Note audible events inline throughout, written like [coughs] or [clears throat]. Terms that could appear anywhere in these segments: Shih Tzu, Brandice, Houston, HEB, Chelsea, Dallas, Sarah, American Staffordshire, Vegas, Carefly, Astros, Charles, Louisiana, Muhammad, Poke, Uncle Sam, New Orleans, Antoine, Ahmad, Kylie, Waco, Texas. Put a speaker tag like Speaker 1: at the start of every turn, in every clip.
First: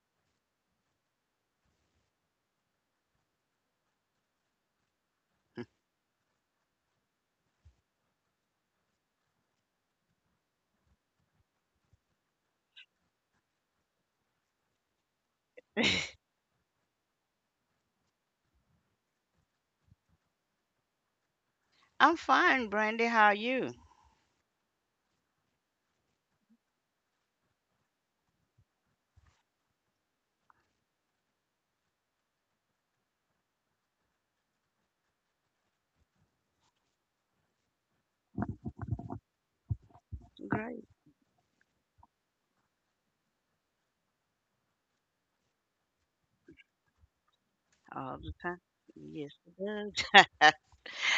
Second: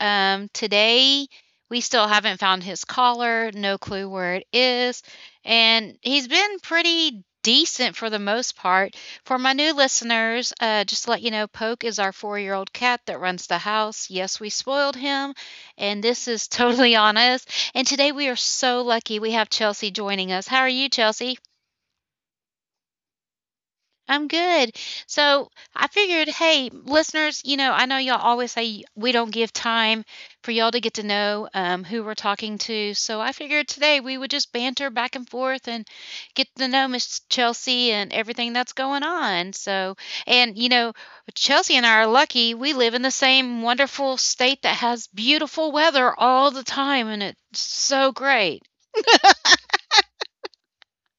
Speaker 1: Today we still haven't found his collar, no clue where it is. And he's been pretty decent for the most part. For my new listeners, just to let you know, Poke is our 4-year old cat that runs the house. Yes, we spoiled him, and this is [laughs] totally on us. And today we are so lucky we have Chelsea joining us. How are you, Chelsea?
Speaker 2: I'm fine, Brandy. How are you?
Speaker 1: I'm good. So I figured, hey, listeners, I know y'all always say we don't give time for y'all to get to know who we're talking to. So I figured today we would just banter back and forth and get to know Miss Chelsea and everything that's going on. So, and,
Speaker 2: Great.
Speaker 1: Chelsea and I are lucky. We live in the same wonderful state that has beautiful weather all the time, and it's so
Speaker 2: All the time.
Speaker 1: great.
Speaker 2: Yes, it does.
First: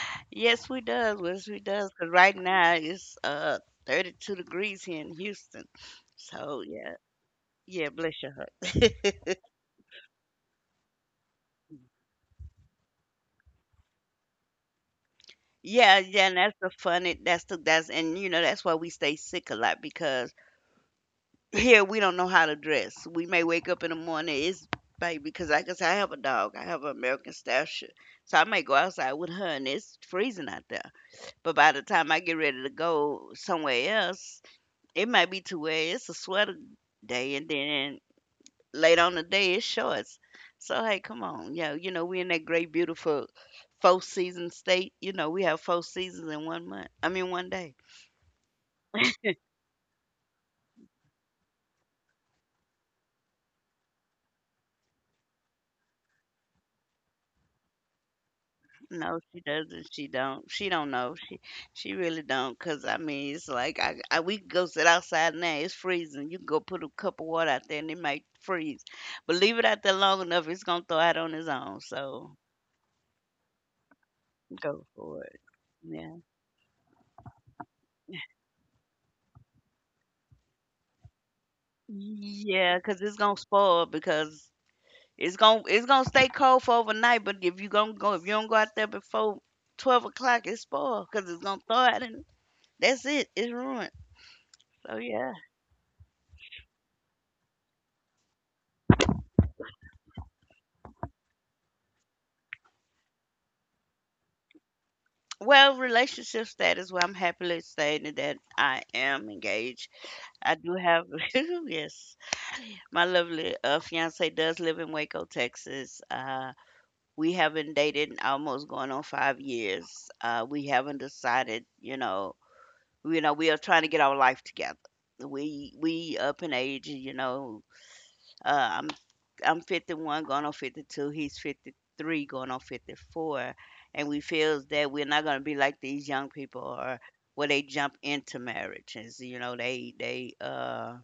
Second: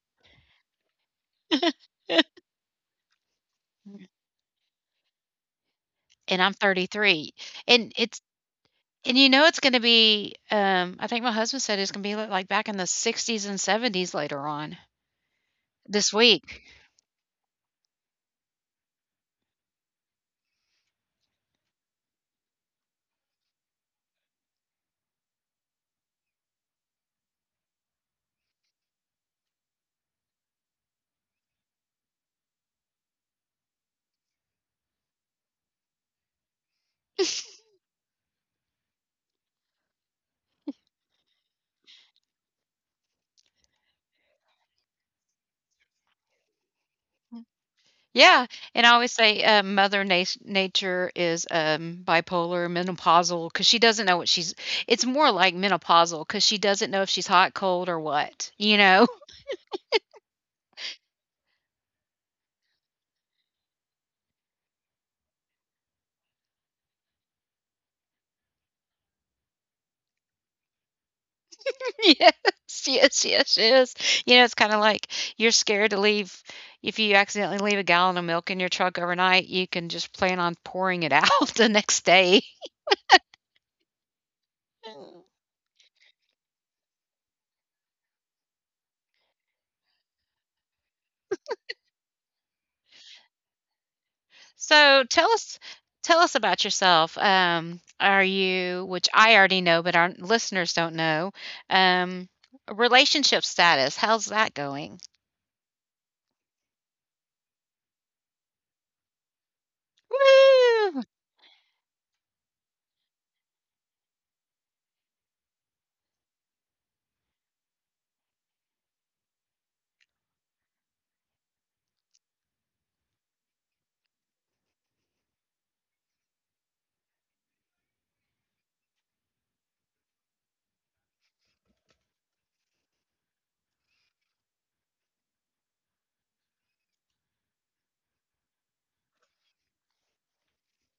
Speaker 2: [laughs] Yes, we does. Yes, we does. Cause right now it's
Speaker 1: [laughs]
Speaker 2: 32 degrees here in Houston.
Speaker 1: And I'm
Speaker 2: So yeah,
Speaker 1: 33.
Speaker 2: yeah.
Speaker 1: And it's
Speaker 2: Bless your heart.
Speaker 1: And you
Speaker 2: [laughs]
Speaker 1: know it's gonna be, I think my husband said it's gonna be li like back in the 60s and 70s later on
Speaker 2: Yeah,
Speaker 1: this
Speaker 2: yeah. And that's
Speaker 1: week.
Speaker 2: the funny. That's and, that's why we stay sick a lot, because here we don't know how to dress. We may wake up in the morning. It's Baby, because like I said, I have a dog. I have an American Staffordshire, so I may go outside with her and it's freezing out there. But by the time I get ready to go somewhere else, it might be to where it's a sweater day, and then late on the day it's shorts. So hey, come on, yo, you know we in that great, beautiful four season state. You know we have four seasons in one month. I mean one day.
Speaker 1: Yeah, and I always say, mother nas nature is, bipolar, menopausal, because she doesn't know what she's it's more like menopausal because she doesn't know if she's hot, cold, or what, you know?
Speaker 2: No, she doesn't. She don't. She don't know. She really don't. Cause I mean, it's like I we can go sit outside now. It's freezing. You can go put a cup of water out there and it might freeze. But leave it out there long enough, it's gonna thaw out on its own.
Speaker 1: [laughs]
Speaker 2: So.
Speaker 1: Yes, yes, yes, yes. You know, it's kinda
Speaker 2: Go
Speaker 1: like
Speaker 2: for it.
Speaker 1: you're scared to
Speaker 2: Yeah.
Speaker 1: leave if you accidentally leave a gallon of milk in your truck overnight, you can just plan on pouring it out [laughs] the next day.
Speaker 2: Yeah, cause it's gonna spoil because it's gonna stay cold for overnight. But if you don't go out there before 12 o'clock, it's spoiled, cause it's gonna thaw out, and that's it. It's ruined. So
Speaker 1: So
Speaker 2: yeah.
Speaker 1: tell us about yourself. Are you, which I already know, but our listeners don't know, um, relationship status? How's that going?
Speaker 2: Well, relationship status. Well, I'm happily stating that I am engaged. I do have
Speaker 1: Woo!
Speaker 2: [laughs] yes, my lovely fiance does live in Waco, Texas. We haven't dated almost going on 5 years. We haven't decided, we are trying to get our life together. We up in age, you know. Uh, I'm I'm 51, going on 52. He's 53, going on 54, and we feels that we're not gonna be like these young people, or where they jump into marriages. You know, they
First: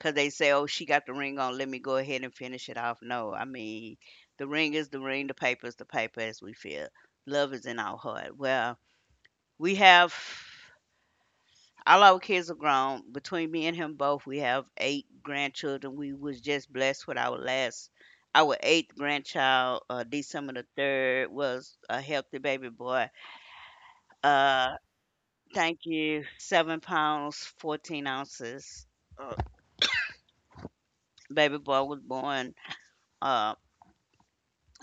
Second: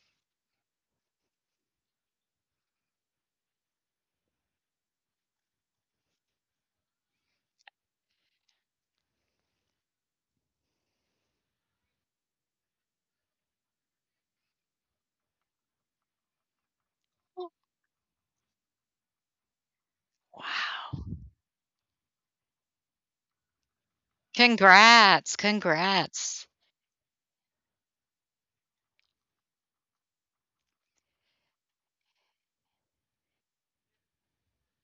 Speaker 2: 'cause they say, "Oh, she got the ring on, let me go ahead and finish it off." No, I mean, the ring is the ring, the paper is the paper, as we feel. Love is in our heart. Well, we have all our kids are grown. Between me and him both, we have eight grandchildren. We was just blessed with our last, our eighth grandchild, December the
Speaker 1: Wow!
Speaker 2: third, was a healthy baby boy. Uh,
Speaker 1: Congrats!
Speaker 2: Thank you.
Speaker 1: Congrats!
Speaker 2: 7 pounds, 14 ounces. Uh, Baby boy was born. Uh,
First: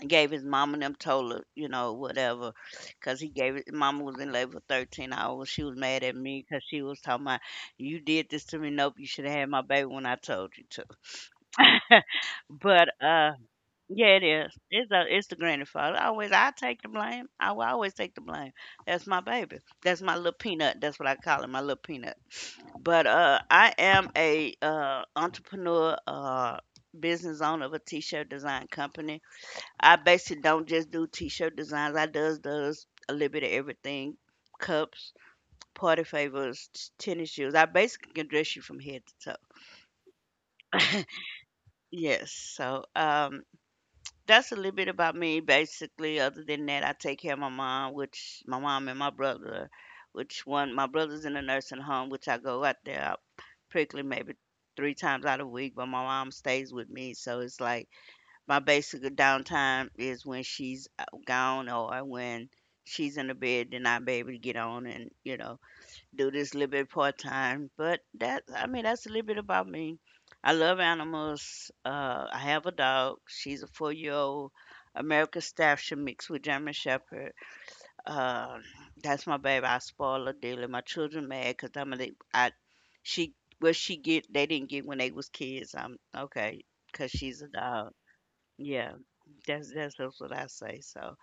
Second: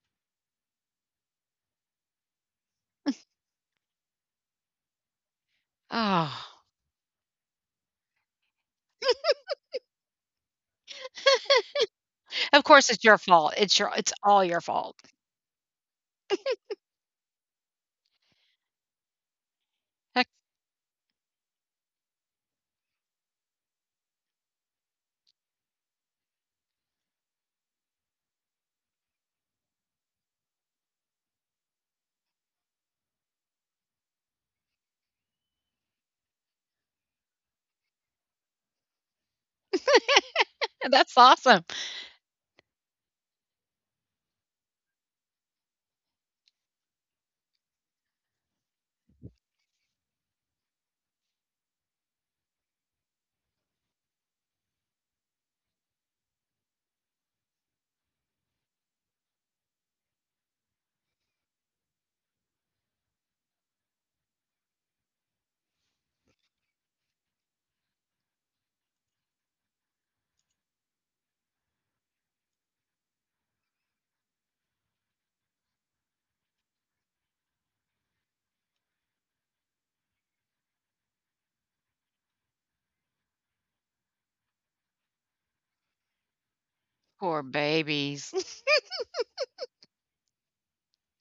Speaker 2: Gave his mama and them, told her, you know, whatever, cause he gave it. Mama was in labor 13 hours. She was mad at me,
Speaker 1: Oh,
Speaker 2: cause she was talking about, "You did this to me." Nope, you should have had my baby when I told you to. [laughs]
Speaker 1: of
Speaker 2: But
Speaker 1: course it's your fault. It's
Speaker 2: yeah, it
Speaker 1: all
Speaker 2: is.
Speaker 1: your fault.
Speaker 2: It's the grandfather. Always, I take the blame. I will always take the blame. That's my baby. That's my
Speaker 1: Heck,
Speaker 2: little peanut. That's what I call him, my little peanut. But I am a entrepreneur, business owner of a t-shirt design company. I basically don't just do t-shirt designs. I does a little bit of everything: cups, party favors, tennis shoes. I basically can dress you from head to toe.
Speaker 1: that's awesome.
Speaker 2: Yes. So, that's a little bit about me. Basically, other than that, I take care of my mom, which my mom and my brother, which one my brother's in a nursing home, which I go out there prickly maybe three times out a week. But my mom stays with me, so it's like my basic downtime is when she's gone, or when she's in the bed. Then I'm able to get on and, do this little bit part time. But that I mean, that's a little bit about me. I love animals. I have a dog. She's a 4-year old American Staffordshire mixed with German Shepherd. Um that's my baby. I spoil her daily. My children mad because I'm a, I she— what she get, they didn't get when they was kids. I'm okay because she's
Speaker 1: Poor
Speaker 2: a dog.
Speaker 1: babies. [laughs]
Speaker 2: Yeah. That's what I say. So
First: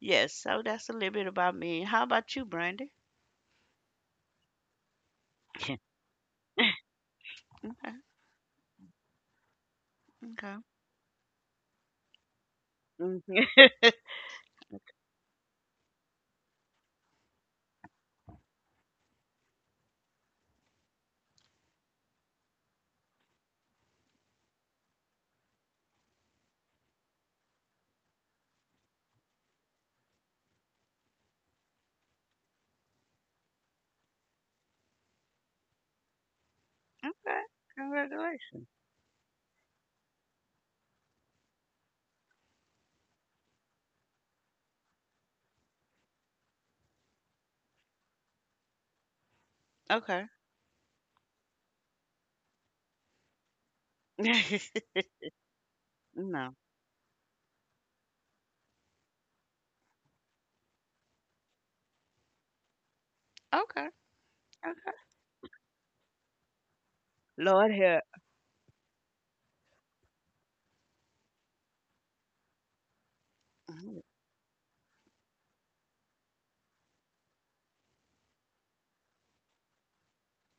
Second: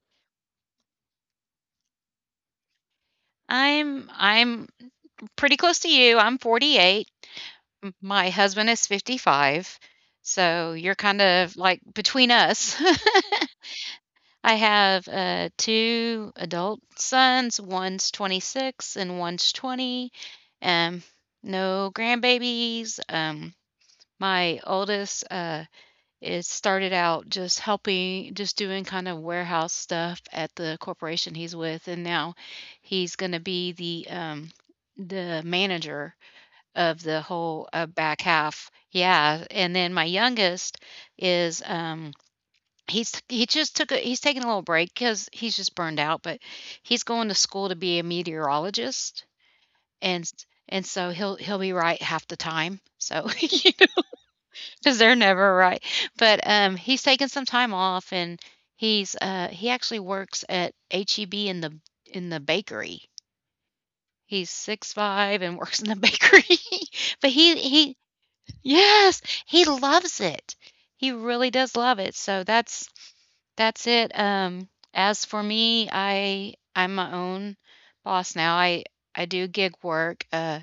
Speaker 2: yes, so that's a little bit about me. How about you, Brandy?
Speaker 1: I'm pretty
Speaker 2: [laughs] Okay.
Speaker 1: close to you. I'm 48. M my husband is 55,
Speaker 2: Okay.
Speaker 1: so you're kind of, like, between us.
Speaker 2: Mhm.
Speaker 1: [laughs] I have, 2 adult sons, one's 26 and one's 20, um, no grandbabies, my oldest, is started out just doing kind of warehouse stuff at the corporation he's with, and now he's gonna be the, the manager of the
Speaker 2: Okay.
Speaker 1: whole back
Speaker 2: Congratulations.
Speaker 1: half. Yeah, and then my youngest is he's he's taking a little break because he's just burned out, but he's going to school to be a meteorologist,
Speaker 2: Okay.
Speaker 1: and so he'll be right half the time. So [laughs] because
Speaker 2: [laughs]
Speaker 1: they're never right, but
Speaker 2: No.
Speaker 1: he's taking some time off, and he actually works at HEB in the bakery.
Speaker 2: Okay.
Speaker 1: He's six
Speaker 2: Okay.
Speaker 1: five and works in the bakery. [laughs] But he
Speaker 2: Lord
Speaker 1: he
Speaker 2: help.
Speaker 1: Yes, he loves it. He really does love it. So that's
Speaker 2: Mhm.
Speaker 1: it. As for me, I'm my own boss now. I do gig work.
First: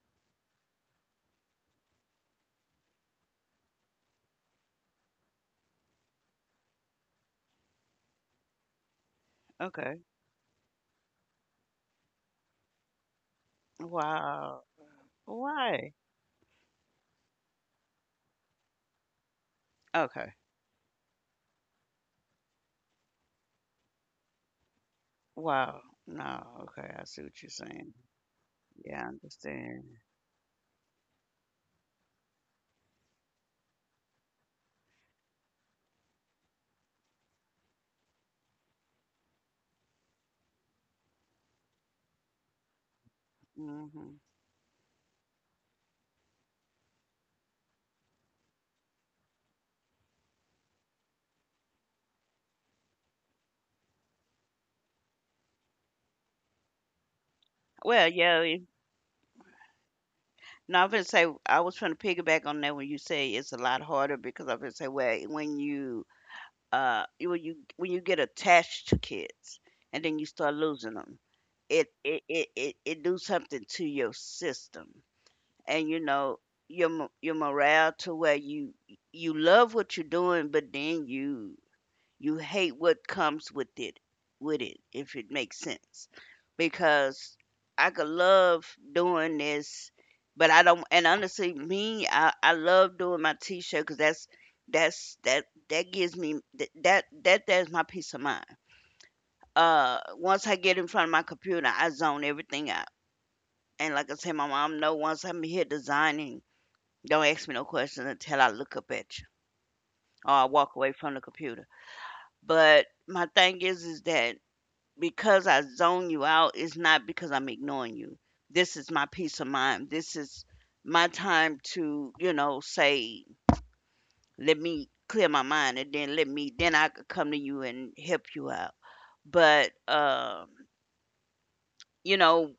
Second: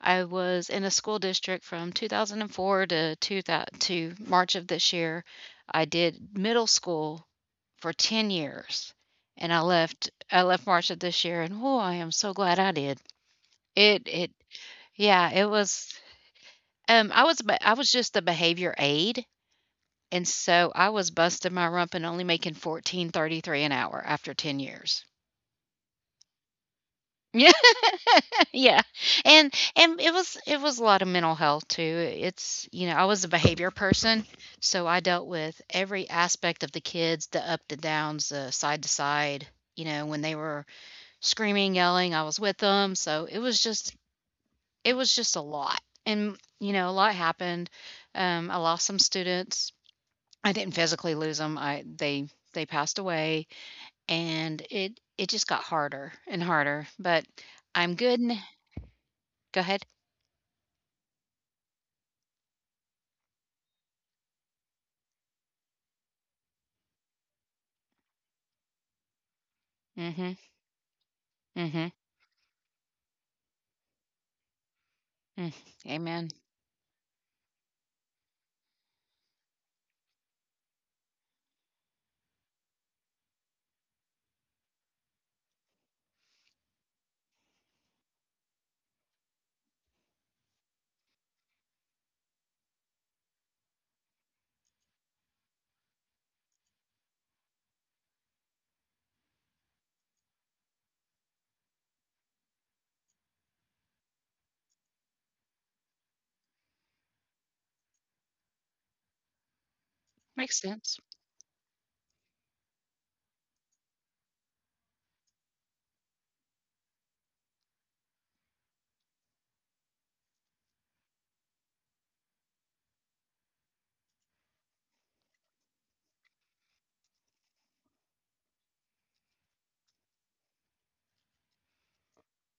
Speaker 1: I was in a school district from 2004 to 2000, to March of this year. I did middle school for 10 years, and I
Speaker 2: Okay.
Speaker 1: left I left March of this year, and oh, I am so glad I did. It
Speaker 2: Wow.
Speaker 1: yeah, it
Speaker 2: Why?
Speaker 1: was I was just a behavior aide, and
Speaker 2: Okay.
Speaker 1: so I was busting my rump and only making 14.33 an hour after 10 years. [laughs]
Speaker 2: Wow. No. Okay. I see what you're
Speaker 1: Yeah,
Speaker 2: saying.
Speaker 1: yeah.
Speaker 2: Yeah, I
Speaker 1: And
Speaker 2: understand.
Speaker 1: and it was a lot of mental health too. It's, I was a behavior person, so I dealt with every aspect of the kids, the up, the downs, the side to side. You know, when they were screaming, yelling, I was with them. So it was just
Speaker 2: Hmm.
Speaker 1: it was just a lot. And a lot happened. I lost some students. I didn't physically lose them. I they passed away, and it just got harder and harder, but I'm
Speaker 2: Well,
Speaker 1: good n
Speaker 2: yeah.
Speaker 1: Go ahead.
Speaker 2: No, I'm gonna say I was trying to piggyback on that when you say it's a lot harder, because I'm gonna say, well, when you you- when you when you get attached to kids and then you
Speaker 1: Mhm,
Speaker 2: start losing them,
Speaker 1: mhm,
Speaker 2: it do something to your system,
Speaker 1: mm,
Speaker 2: and,
Speaker 1: amen.
Speaker 2: your morale, to where you love what you're doing, but then you hate what comes with it— if it makes sense. Because I could love doing this, but I don't. And honestly, me, I love doing my t-shirt, because that's that that gives me that's my peace of mind. Once I get in front of my computer, I zone everything out. And like I said, my mom know once I'm here designing, don't ask me no questions until I look up at you or I
Speaker 1: Makes
Speaker 2: walk away
Speaker 1: sense.
Speaker 2: from the computer. But my thing is that because I zone you out, it's not because I'm ignoring you. This is my peace of mind. This is my time to, you know, say, let me clear my mind, and then— then I could come to you and help you out. But, you know,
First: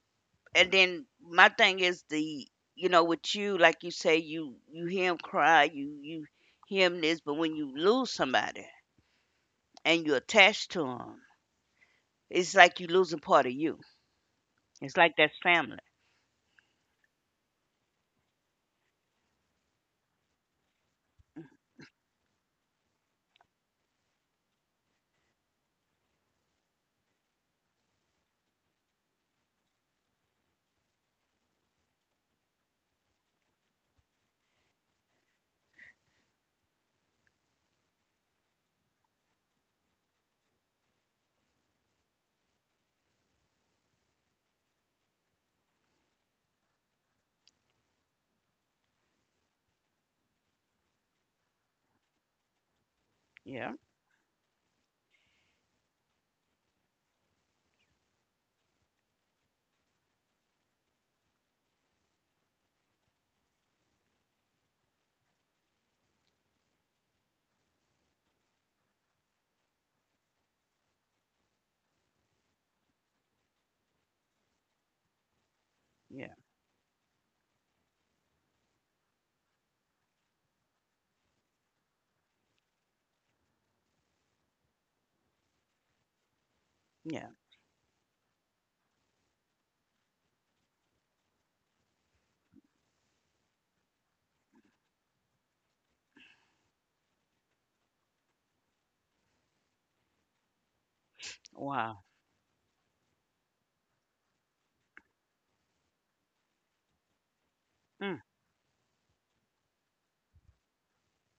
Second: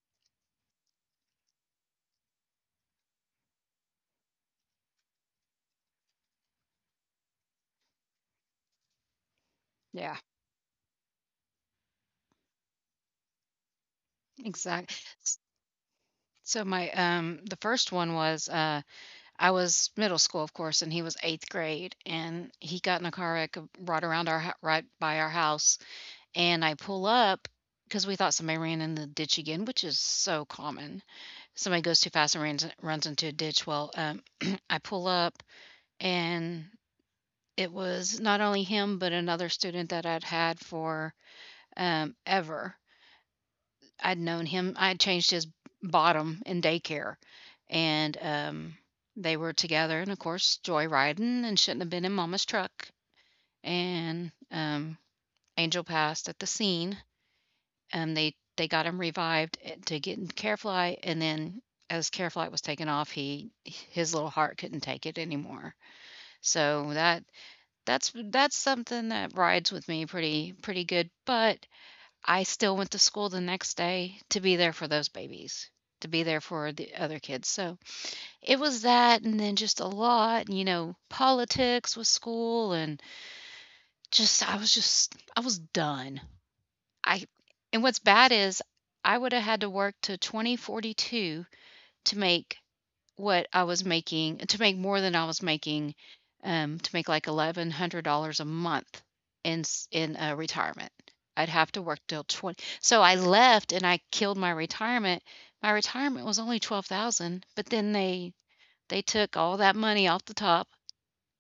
Speaker 2: and then my thing is the— you know, with you, like you say, you hear him cry, you hear him— this. But when you lose somebody and you're
Speaker 1: Yeah,
Speaker 2: attached to him, it's like you losing part of you. It's
Speaker 1: exactly.
Speaker 2: like that's family.
Speaker 1: So my, the first one was, I was middle school, of course, and he was 8th grade, and he got in a car wreck, right by our house, and I pull up because we thought somebody ran in the ditch again, which is so common. Somebody goes too fast and runs into a ditch. Well, [clears throat] I pull up, and it was not only him, but another student that I'd had for ever. I'd known him. I had changed his bottom in daycare, and they were together, and of course, joyriding, and shouldn't have been in Mama's truck.
Speaker 2: Yeah.
Speaker 1: And Angel passed at the scene, and they got him revived to get in Carefly, and then as Carefly was taken off, he his little heart couldn't take it anymore. So that's something that rides with me pretty good. But I still went to school the next day to be there for those babies, to be
Speaker 2: Yeah.
Speaker 1: there for the other kids. So it was that, and then just a lot, politics with school, and just I was done. I
Speaker 2: Yeah.
Speaker 1: And what's bad is I would have had to work to 2042 to make what I was making to make more than I was making, to make like $1,100 a month in retirement. I'd have to work
Speaker 2: Wow.
Speaker 1: till 20, so I left and I killed my retirement. My retirement was only 12,000, but then
Speaker 2: Mm.
Speaker 1: they took all that money off the top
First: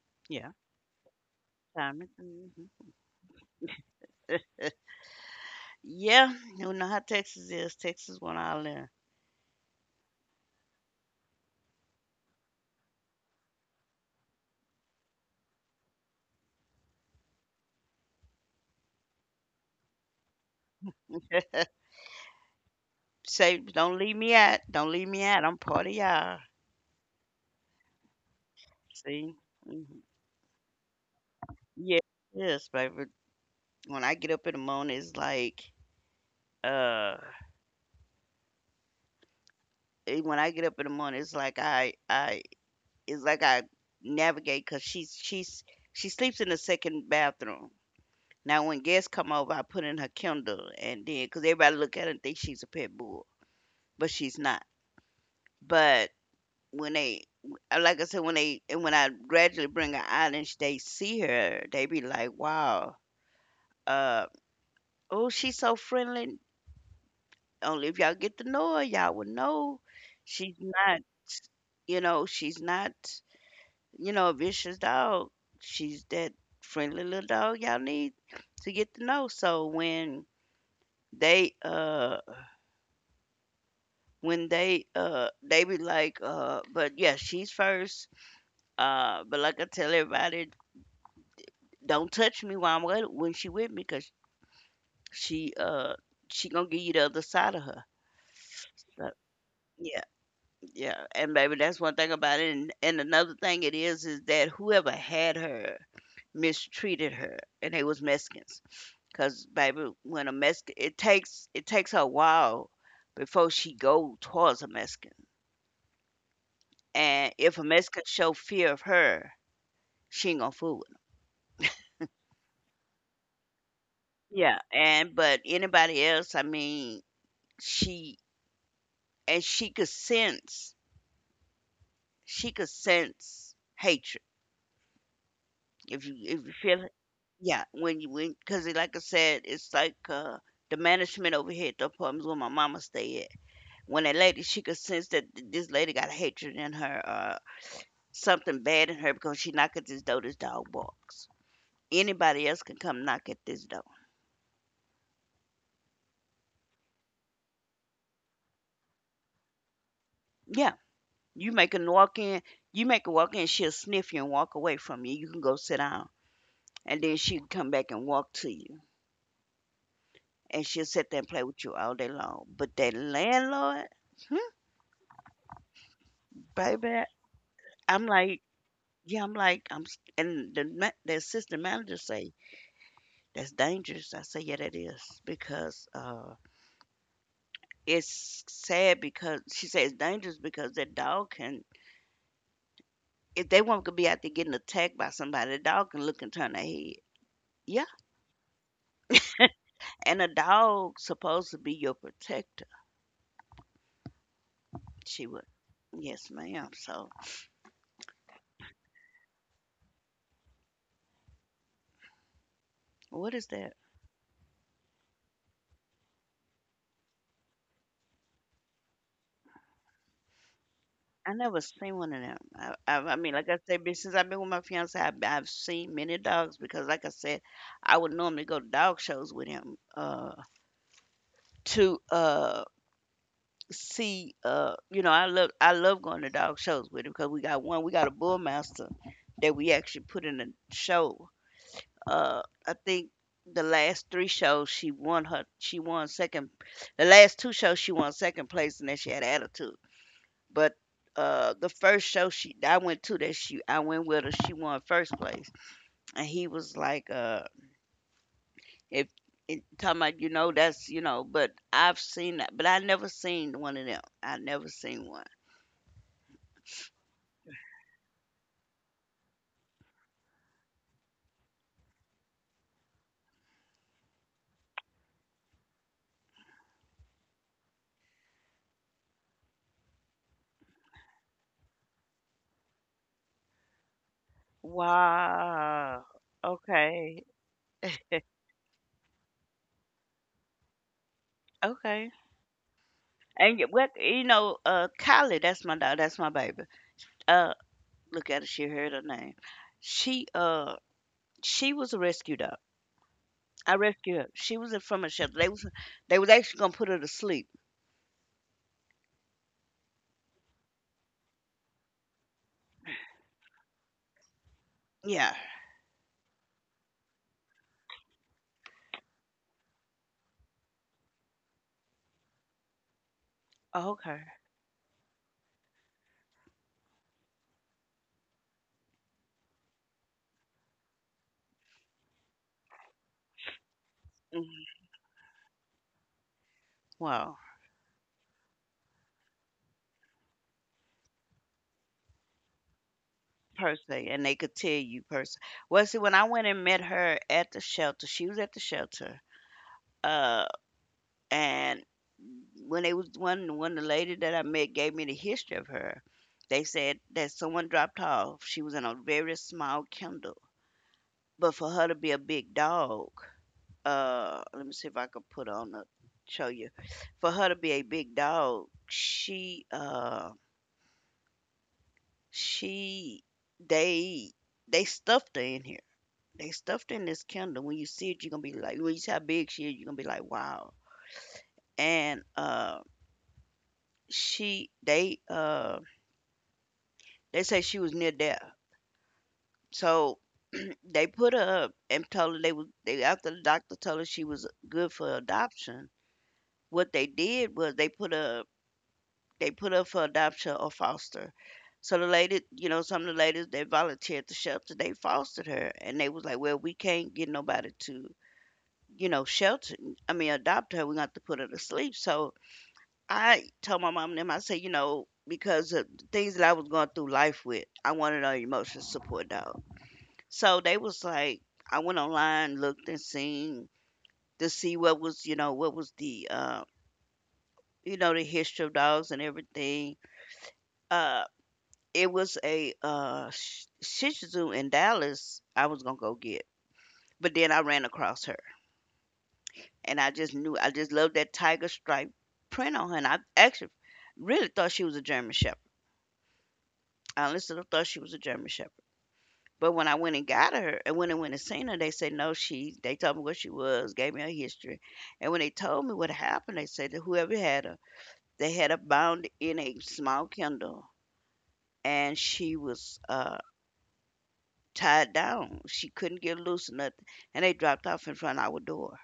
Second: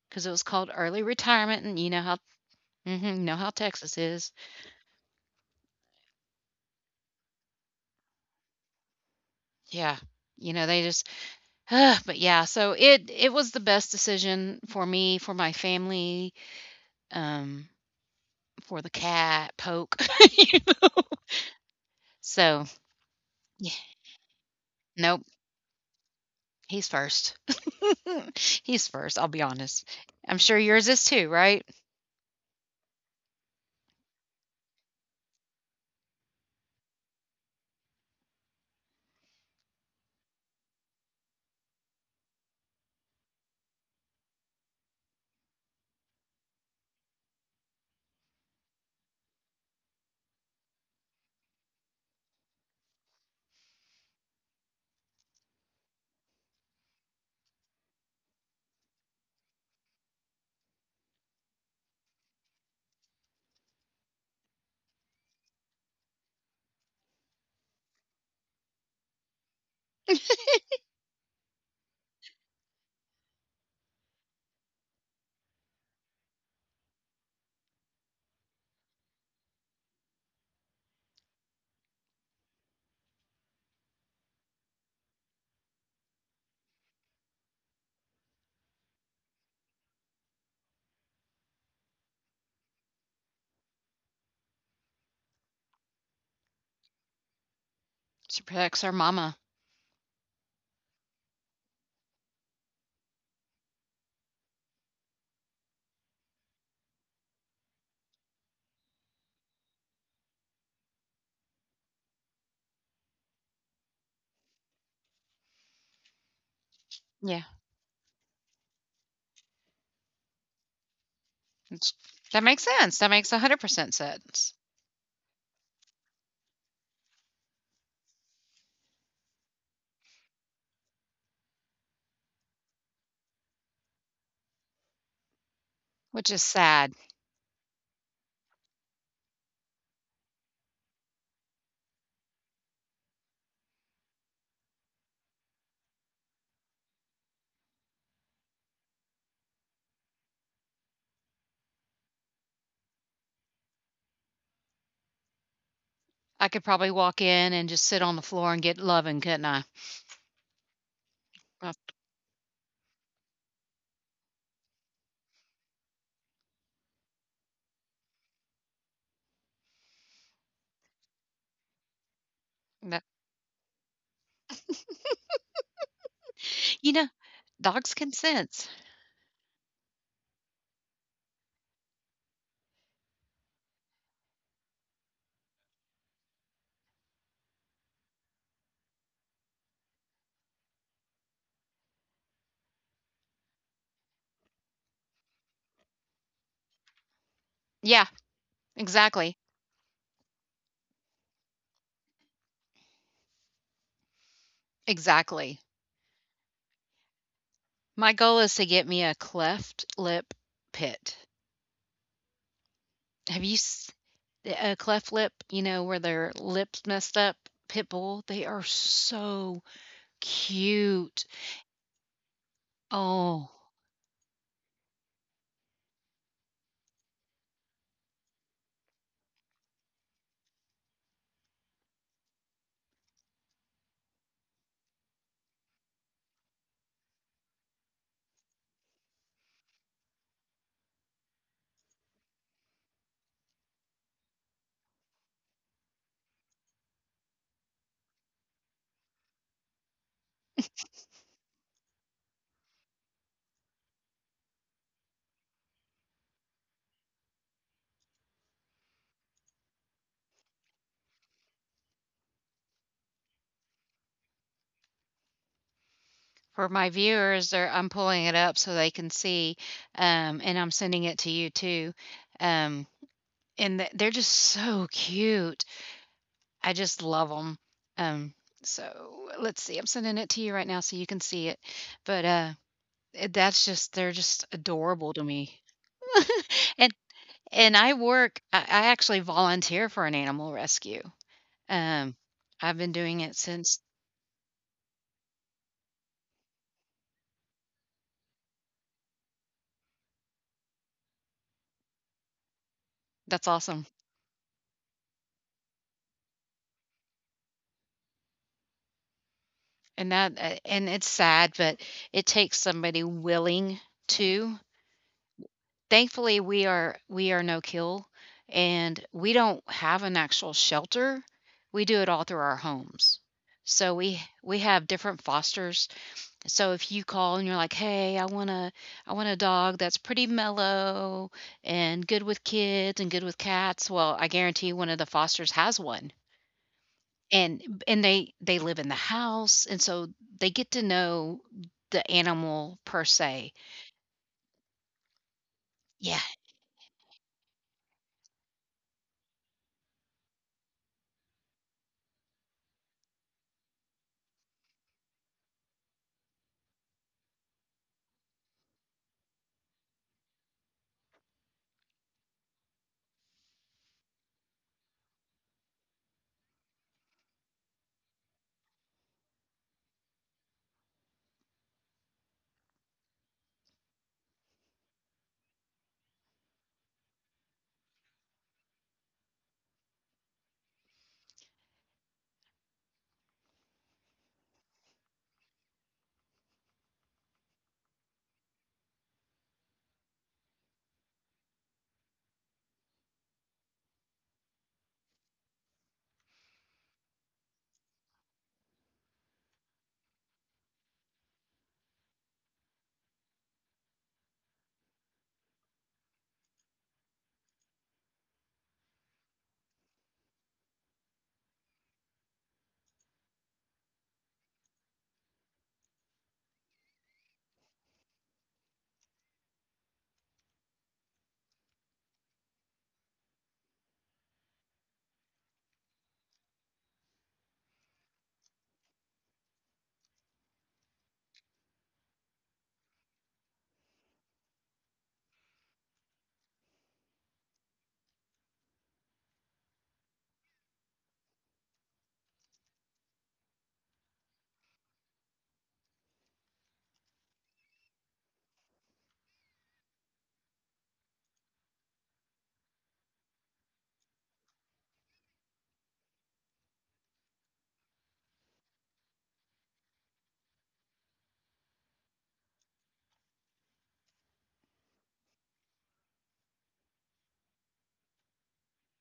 Speaker 1: because it was
Speaker 2: Yeah.
Speaker 1: called early retirement, and you know
Speaker 2: Time.
Speaker 1: how,
Speaker 2: Mhm.
Speaker 1: mhm, know how Texas is.
Speaker 2: Yeah, you know how Texas is. Texas one all in.
Speaker 1: Yeah. You know, they just... Ugh. But yeah, so it was the best decision for me, for my family, um, for the cat, Poke. [laughs]
Speaker 2: [laughs]
Speaker 1: So,
Speaker 2: Say,
Speaker 1: yeah,
Speaker 2: don't leave me out, don't leave me
Speaker 1: nope,
Speaker 2: out, I'm part of y'all.
Speaker 1: he's first. [laughs] He's first, I'll
Speaker 2: See.
Speaker 1: be
Speaker 2: Hmm.
Speaker 1: honest. I'm sure yours is too, right?
Speaker 2: Yeah. Yes, baby. When I get up in the morning Uh, when I get up in the morning, it's like I navigate because she sleeps in the second bathroom. Now when guests come over, I put in her Kindle, and then because everybody look at her and think she's a pet bull, but she's not. But when they like I said, when they— and when I gradually bring her out and they see her, they be like, "Wow, uh, oh, she's so friendly." Only if y'all get to know her, y'all would know she's not. You know, she's not, you know, a vicious dog. She's that friendly little dog y'all need to get to know. So they uh when they be like, but yeah, she's first. But like I tell everybody, don't touch me while I'm with— when she with me, because she uh she gonna give you the other side of her.
Speaker 1: She protects her
Speaker 2: But,
Speaker 1: mama.
Speaker 2: yeah, yeah. And baby, that's one thing about it, and another thing it is that whoever had her mistreated her, and they was Mexicans. Cause baby, when a Mexican, it takes her a while before she go towards a Mexican, and
Speaker 1: Yeah,
Speaker 2: if a Mexican show fear of her, she ain't gonna fool with 'em.
Speaker 1: it's that makes sense. That makes 100% sense,
Speaker 2: Yeah. And but anybody else, I mean, she and she could sense hatred, if you
Speaker 1: which is
Speaker 2: if you feel
Speaker 1: sad.
Speaker 2: it. Yeah, when you when because like I said, it's like the management over here at the apartments where my mama stay at. When that lady, she could sense that— this lady got hatred in her, something bad in her, because she knock at this door, this dog barks. Anybody else can come knock at this door.
Speaker 1: I could probably walk in and just sit on the floor and get loving, couldn't I?
Speaker 2: Yeah. You
Speaker 1: Uh,
Speaker 2: make a walk in, you make a walk in, she'll sniff you and walk away from you. You can go sit down. And then she'll come back and walk to you. And she'll sit there and play with you all day long. But that
Speaker 1: no.
Speaker 2: landlord— hmm.
Speaker 1: You
Speaker 2: Baby,
Speaker 1: know, dogs
Speaker 2: I'm
Speaker 1: can
Speaker 2: like,
Speaker 1: sense.
Speaker 2: yeah, and the— the assistant manager say, "That's dangerous." I say, "Yeah, that is." Because, it's sad because she says dangerous, because that dog can if they want to be out there getting attacked by somebody, a dog can look and turn their head. Yeah.
Speaker 1: Yeah, exactly,
Speaker 2: And a dog supposed to be your protector. She would.
Speaker 1: exactly.
Speaker 2: Yes, ma'am. So
Speaker 1: My goal is to get me a cleft lip pit.
Speaker 2: what
Speaker 1: Have
Speaker 2: is
Speaker 1: you
Speaker 2: that?
Speaker 1: s A cleft lip, where their lips messed up? Pit bull, they are so cute.
Speaker 2: I never seen one of them. Like
Speaker 1: Oh,
Speaker 2: I said, since I've been with my fiance, I've seen many dogs because, like I said, I would normally go to dog shows with him to see. I love going to dog shows with him because we got one. We got a bullmaster that we actually put in a show. Uh, I think the last three shows she won her she won second. The last two shows she won second place, and then she had attitude. But the first show she I went to that she I went with her, she won first place, and he was like, if it, talking about that's but I've seen that, but I never seen one of them. I never seen one.
Speaker 1: for my viewers, they're I'm pulling it up so they can see, and I'm sending it to you too. Um, and they're just so cute. I just love them. Um, so let's see. I'm sending it to you right now so you can see it. But that's just they're just adorable to me.
Speaker 2: Wow.
Speaker 1: [laughs] And
Speaker 2: Okay.
Speaker 1: and I work
Speaker 2: [laughs]
Speaker 1: I actually volunteer for an animal rescue. Um,
Speaker 2: Okay.
Speaker 1: I've been doing it
Speaker 2: And
Speaker 1: since...
Speaker 2: Kylie, that's my dog, that's my baby. Uh, Look at her, she heard her name. She uh she was a rescue dog.
Speaker 1: That's
Speaker 2: I
Speaker 1: awesome.
Speaker 2: rescued her. She was in from a shelter. They was actually gonna put her to sleep.
Speaker 1: And it's sad, but it takes somebody willing to.
Speaker 2: Yeah.
Speaker 1: Thankfully, we are no kill, and we don't have an actual shelter. We do it all through our homes. So
Speaker 2: Oh,
Speaker 1: we
Speaker 2: okay.
Speaker 1: we have different fosters. So if you call and you're like, "Hey, I want a dog that's pretty mellow and good with kids and good with cats." Well, I guarantee
Speaker 2: Mhm.
Speaker 1: one of the fosters has one.
Speaker 2: Well,
Speaker 1: And they live in the house, and so they get to know the animal per se.
Speaker 2: per, and they could tell you per. Well, see, when
Speaker 1: Yeah,
Speaker 2: I went and met her at the shelter, she was at the shelter. Uh, and when they was one one the lady that I met gave me the history of her. They said that someone dropped her off. She was in a very small kennel, but for her to be a big dog, let me see if I can put on a show you. For her to be a big dog, she they they stuffed her in here. They stuffed her in this kennel. When you see it, you're gonna be like, when you see how big she is, you're gonna be like, wow. And she they say she was near death. So [clears throat] they put her up and told her, they was they after the doctor told her she was good for adoption. What they did was they put up for adoption or foster. So the lady, you know, some of the ladies that volunteered at the shelter, they fostered her, and they was like, "Well, we can't get nobody to, you know, shelter. I mean, adopt her. We got to put her to sleep." So I told my mom and them. I said, you know, because of the things that I was going through life with, I wanted an emotional support dog. So they was like, I went online, looked and seen to see what was, you know, what was the, the history of dogs and everything. Uh, It was a, Sh Shih Tzu in Dallas I was gonna go get, but then I ran across her, and I just knew I just loved that tiger stripe print on her, and I actually really thought she was a German Shepherd. I honestly thought she was a German Shepherd. But when I went and got her, and when I went and seen her, they said no. She They told me what she was, gave me her history, and when they told me what happened, they said that whoever had her, they had her bound in a small kennel, and she was, tied down. She couldn't get loose or nothing. And they dropped off in front of our door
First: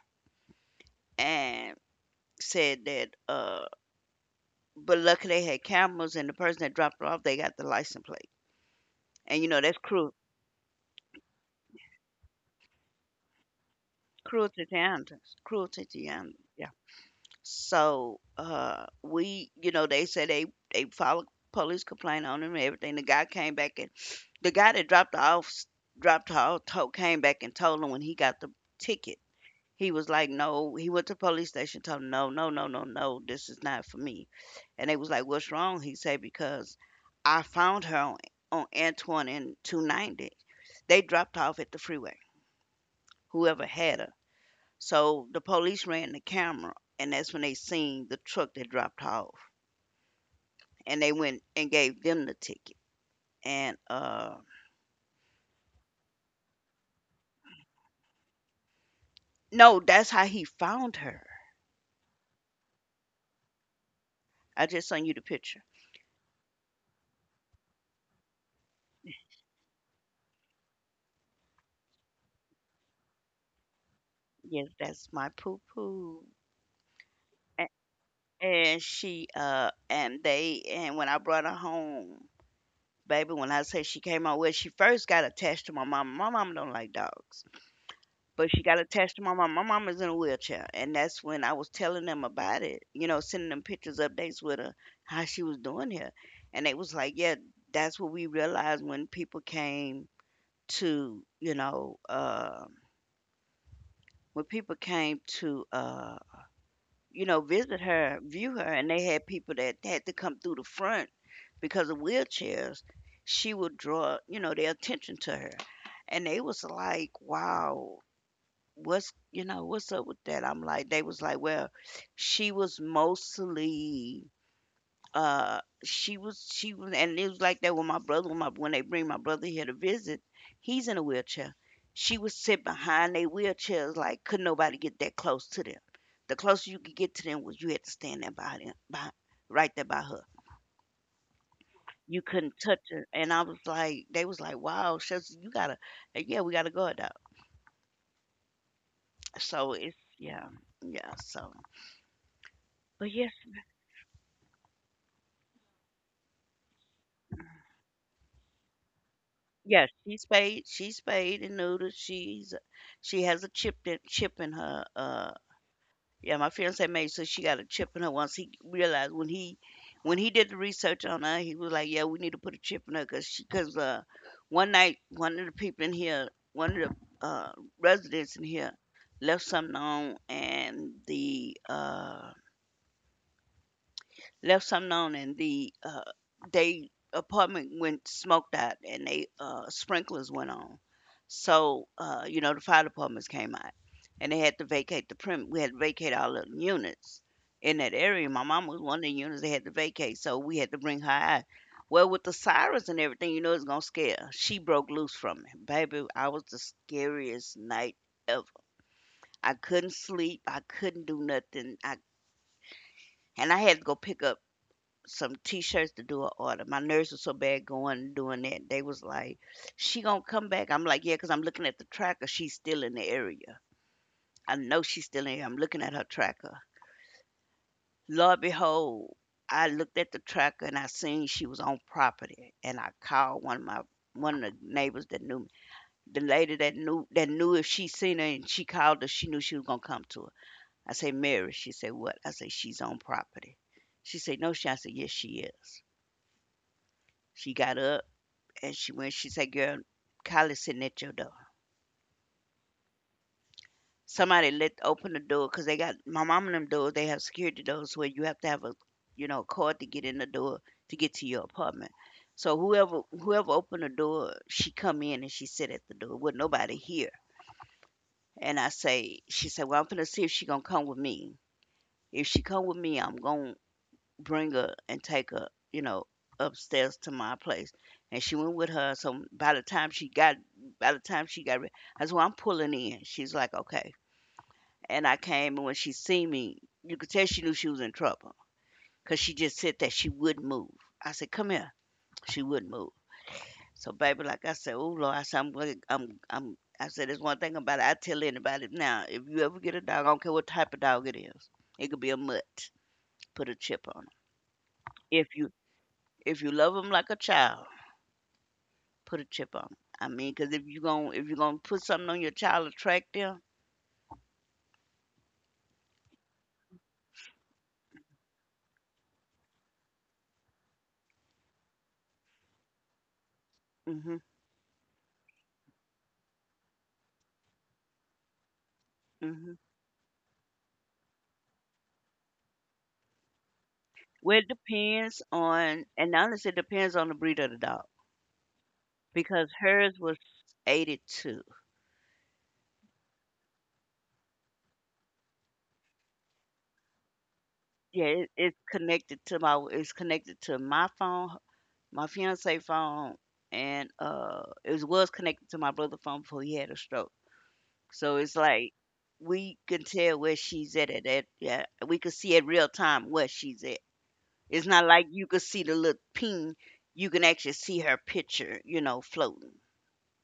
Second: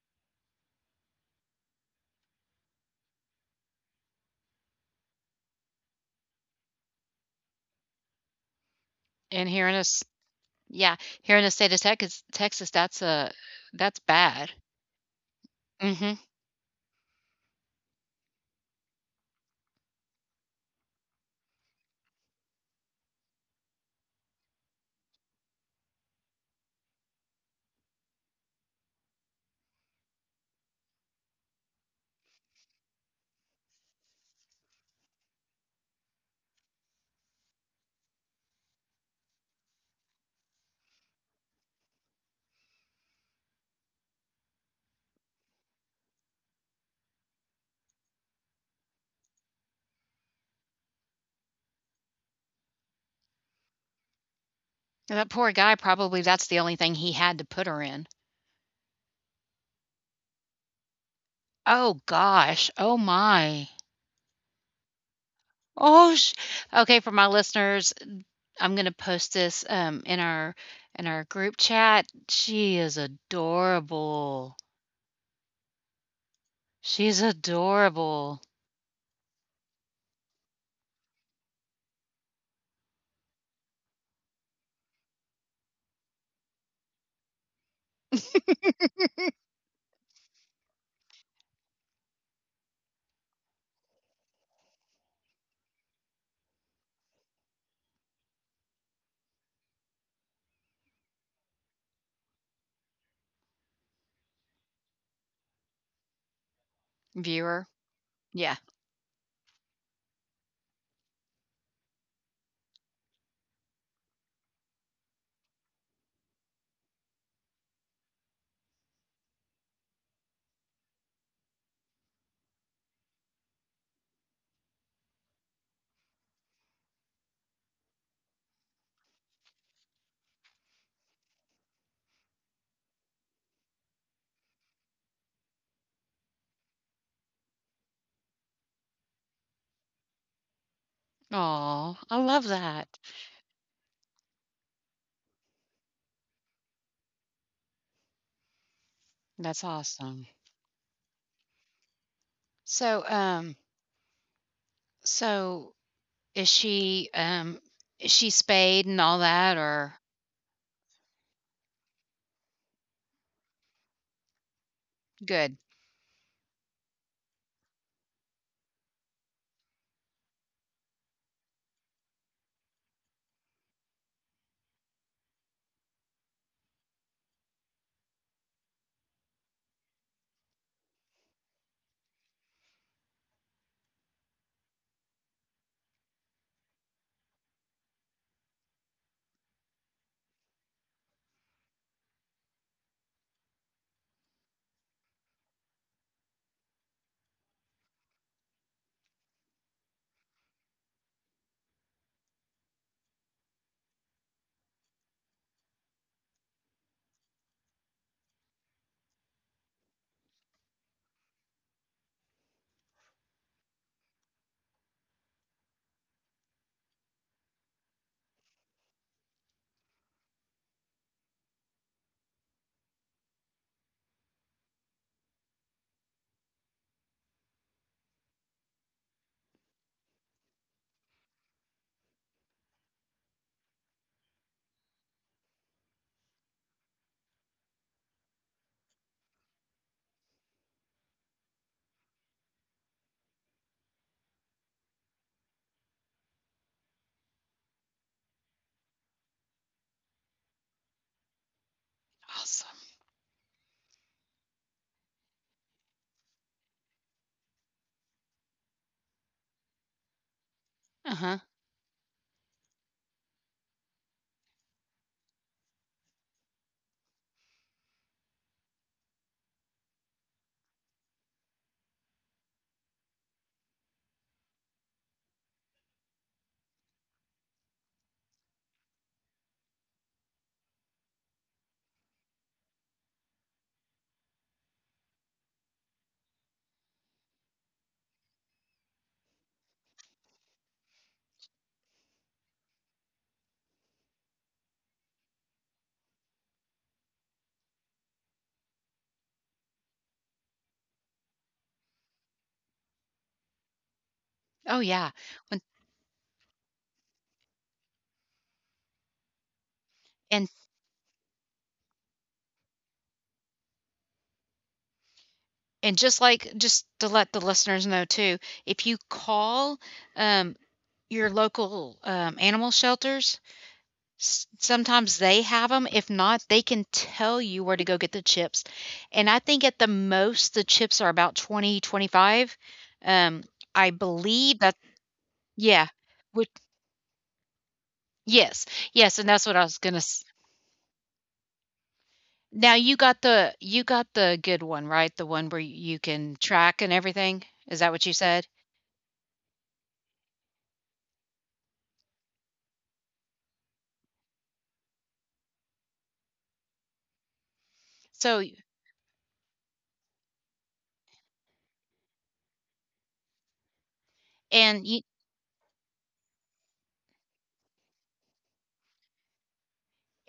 Speaker 2: and said that, but luckily they had cameras and the person that dropped her off, they got the license plate. And you
Speaker 1: and
Speaker 2: know,
Speaker 1: here in
Speaker 2: that's
Speaker 1: us
Speaker 2: cruel,
Speaker 1: yeah, here in the state of Texas, Texas, that's bad.
Speaker 2: cruelty to animals, cruelty to
Speaker 1: Mhm.
Speaker 2: animals. Yeah. So, we, you know, they said they filed a police complaint on him and everything. The guy came back and the guy that dropped her off, told, came back and told him when he got the ticket. He was like, "No." He went to the police station, told 'em, "No, no, no, no, no, this is not for me." And they was like, "What's wrong?" He said, "Because I found her on Antoine and 290. They dropped off at the freeway, whoever had her. So the police ran the camera, and that's when they seen the truck that dropped off. And they went and gave them the ticket. And
Speaker 1: That poor guy probably that's the only thing he had to put her in.
Speaker 2: no, that's how he found her.
Speaker 1: Oh gosh. Oh my.
Speaker 2: I just sent you the picture.
Speaker 1: Oh, sh okay, for my listeners, I'm gonna post this, in our group chat. She is adorable.
Speaker 2: Yes, that's my poo poo.
Speaker 1: She's adorable.
Speaker 2: And she, and they, and when I brought her home, baby, when I say she came out, well, she first got attached to my mama. My mama don't like dogs, but she got attached to my mama. My mama's in a wheelchair, and that's when I was telling them about it. You know, sending them pictures, updates with her, how she was doing here, and they was like, yeah, that's what we realized when people came to, you know, when people came to. You know,
Speaker 1: Viewer?
Speaker 2: visit her,
Speaker 1: Yeah.
Speaker 2: view her, and they had people that had to come through the front because of wheelchairs, she would draw, you know, their attention to her. And they was like, wow, what's, you know, what's up with that? I'm like, they was like, well, she was mostly she was and it was like that with my brother when, my, when they bring my brother here to visit, he's in a wheelchair. She would sit behind their wheelchairs like could nobody get that close to them. The closer you could get to them was you had to stand there by them, by right there by her.
Speaker 1: Oh, I
Speaker 2: You
Speaker 1: love
Speaker 2: couldn't touch
Speaker 1: that.
Speaker 2: her, and I was like, they was like, wow, shucks, you gotta, yeah, we gotta go dog.
Speaker 1: That's
Speaker 2: So it's,
Speaker 1: awesome.
Speaker 2: yeah, yeah, so,
Speaker 1: So,
Speaker 2: but yes,
Speaker 1: so is she, um is she spayed and all that
Speaker 2: yes
Speaker 1: or...
Speaker 2: She spayed and neutered. She's, she has a chip, that chip in her,
Speaker 1: Good.
Speaker 2: yeah. My fiance made sure she got a chip in her once he realized when he did the research on her. He was like, "Yeah, we need to put a chip in her because she, because one night one of the people in here, one of the residents in here left something on and the left something on and the uh they apartment went smoked out and they sprinklers went on. So you know, the fire departments came out and they had to vacate the prim, we had to vacate all the units in that area. My mom was one of the units they had to vacate, so we had to bring her out. Well, with the sirens and everything, you know, it's gonna scare her. She broke loose from it. Baby, I was, the scariest night ever. I couldn't sleep, I couldn't do nothing, I, and I had to go pick up some t-shirts to do an order. My nerves were so bad going and doing that. They was like, "She gonna come back?" I'm like, "Yeah," because I'm looking at the tracker. She's still in the area. I know she's still in here. I'm looking at her tracker. Lo and behold, I looked at the tracker and I seen she was on property. And I called one of my one of the neighbors that knew me. The lady that knew, if she seen her and she called her, she knew she was gonna come to her. I say, "Mary." She said, "What?" I say, "She's on property." She said, "No, she—" I said, "Yes, she is." She got up. And she went, she said, "Girl, Kylie's sitting at your door."
Speaker 1: Awesome.
Speaker 2: Somebody let open the door because they got my mom and them doors. They have security doors where you have to have a, you know, a card to get in the door to get to
Speaker 1: Uh-huh.
Speaker 2: your apartment. So whoever opened the door, she come in and she sit at the door with nobody here. And I say, she said, "Well, I'm finna see if she gonna come with me. If she come with me, I'm going bring her and take her, you know, upstairs to my place." And she went with her. So by the time she got, I said, "Well, I'm pulling in." She's like, "Okay." And I came, and when she seen me, you could tell she knew she was in trouble, 'cause she just said that she wouldn't move. I said, "Come here." She wouldn't move. So baby, like I said, oh Lord, I said, I'm, gonna- I'm, I said, there's one thing about it. I tell anybody now, if you ever get a dog, I don't care what type of dog it is. It could be a mutt. Put a chip on it.
Speaker 1: Oh, yeah.
Speaker 2: If you,
Speaker 1: When
Speaker 2: if you love them like a child, put a chip on 'em. I mean,
Speaker 1: and
Speaker 2: cause if you gonna put something on your child to track them.
Speaker 1: and Just to let the listeners know too, if you call, um your local, animal shelters,
Speaker 2: Mhm,
Speaker 1: s sometimes they have them. If not, they can tell you where to go get the chips, and
Speaker 2: mm
Speaker 1: I
Speaker 2: mhm.
Speaker 1: think at the most, the chips are about 20, 25. Um, I
Speaker 2: Well, it
Speaker 1: believe that...
Speaker 2: depends
Speaker 1: Yeah.
Speaker 2: on, and
Speaker 1: Which...
Speaker 2: honestly, it depends on the breed of the dog
Speaker 1: Yes, yes, and that's
Speaker 2: because
Speaker 1: what I was gonna...
Speaker 2: hers was 82.
Speaker 1: Now you got the good one, right? The one where you can track and everything? Is that what
Speaker 2: Yeah,
Speaker 1: you
Speaker 2: it,
Speaker 1: said?
Speaker 2: it's connected to my phone, my fiance phone, and it was connected to my brother phone before he had a stroke. So it's
Speaker 1: So,
Speaker 2: like we can tell where she's at that. Yeah, we can see at real time where she's at. It's
Speaker 1: and
Speaker 2: not
Speaker 1: you...
Speaker 2: like you could see the little ping. You can actually see her picture, you know, floating.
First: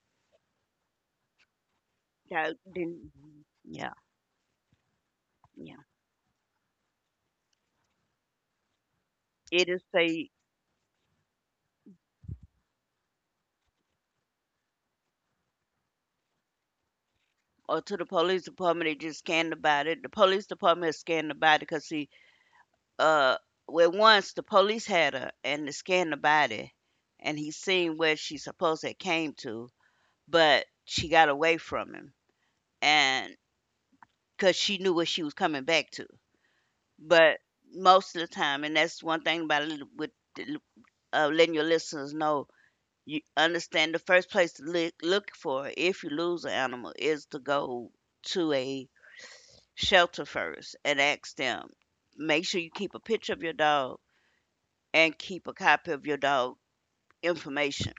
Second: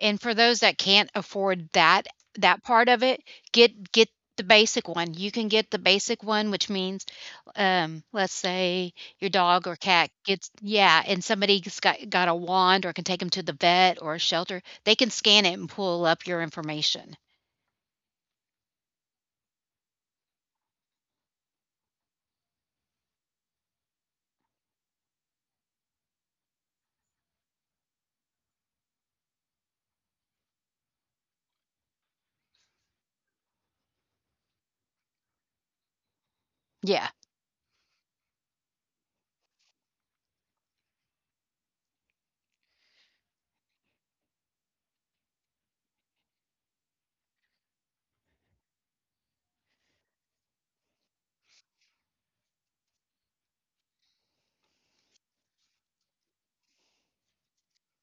Speaker 1: And for those that can't afford that
Speaker 2: That
Speaker 1: part of
Speaker 2: didn't-
Speaker 1: it,
Speaker 2: yeah,
Speaker 1: get the basic one. You can get
Speaker 2: yeah.
Speaker 1: the basic one, which means, let's say your dog
Speaker 2: It
Speaker 1: or
Speaker 2: is
Speaker 1: cat
Speaker 2: say,
Speaker 1: gets, yeah, and somebody's got a wand or can take them to the vet or a shelter. They can scan it and pull up your information.
Speaker 2: or to the police department, they just scanned about it. The police department has scanned the body because see, uh, well, once the police had her and they scanned the body, and he seen where she supposed to came to, but she got away from him, and because she knew what she was coming back to.
Speaker 1: Yeah,
Speaker 2: But most of the time, and that's one thing about it with letting your listeners know, you understand the first place to look, look for if you lose an animal is to go to a shelter first and ask them. Make sure you keep a picture of your dog and keep a copy of your dog information,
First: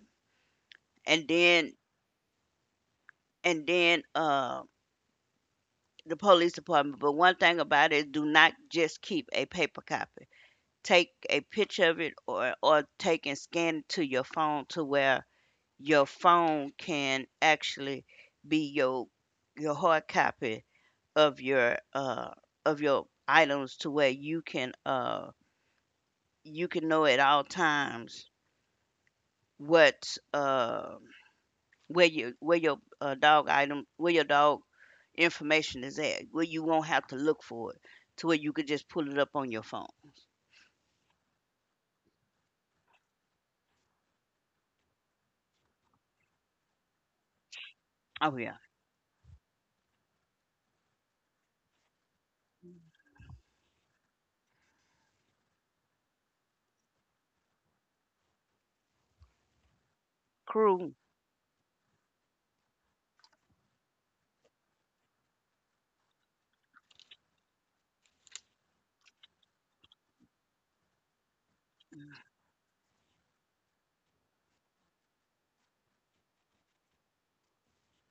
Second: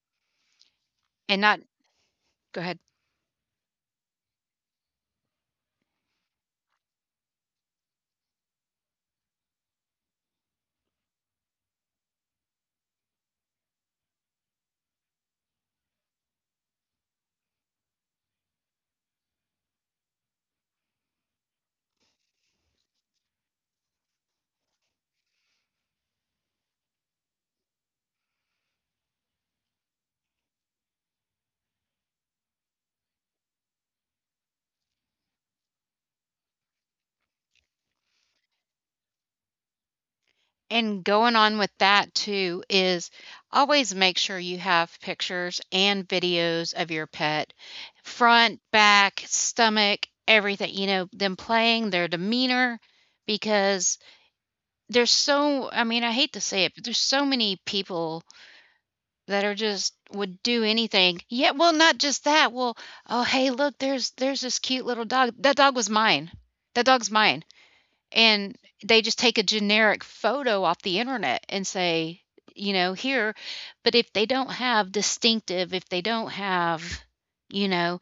Speaker 2: and
Speaker 1: and not...
Speaker 2: then
Speaker 1: go ahead.
Speaker 2: and then uh, the police department. But one thing about it, do not just keep a paper copy. Take a picture of it, or take and scan it to your phone to where your phone can actually be your hard copy of your uh of your items to where you can know at all times what where you where your dog item where your dog information is at, where you won't have to look for it, to where you could just pull it up on your phone.
Speaker 1: And going on with that too is always make sure you have pictures and videos of your pet,
Speaker 2: Oh yeah.
Speaker 1: front, back, stomach, everything, you know, them playing, their demeanor, because there's so, I mean, I hate to say it, but there's so many people that are just would do
Speaker 2: Crew.
Speaker 1: anything. Yeah, well, not just that. Well, oh, hey, look, there's this cute little dog. That dog was mine. That dog's mine. And they just take a generic photo off the internet and say, you know, here, but if they don't have distinctive, if they don't have, you know,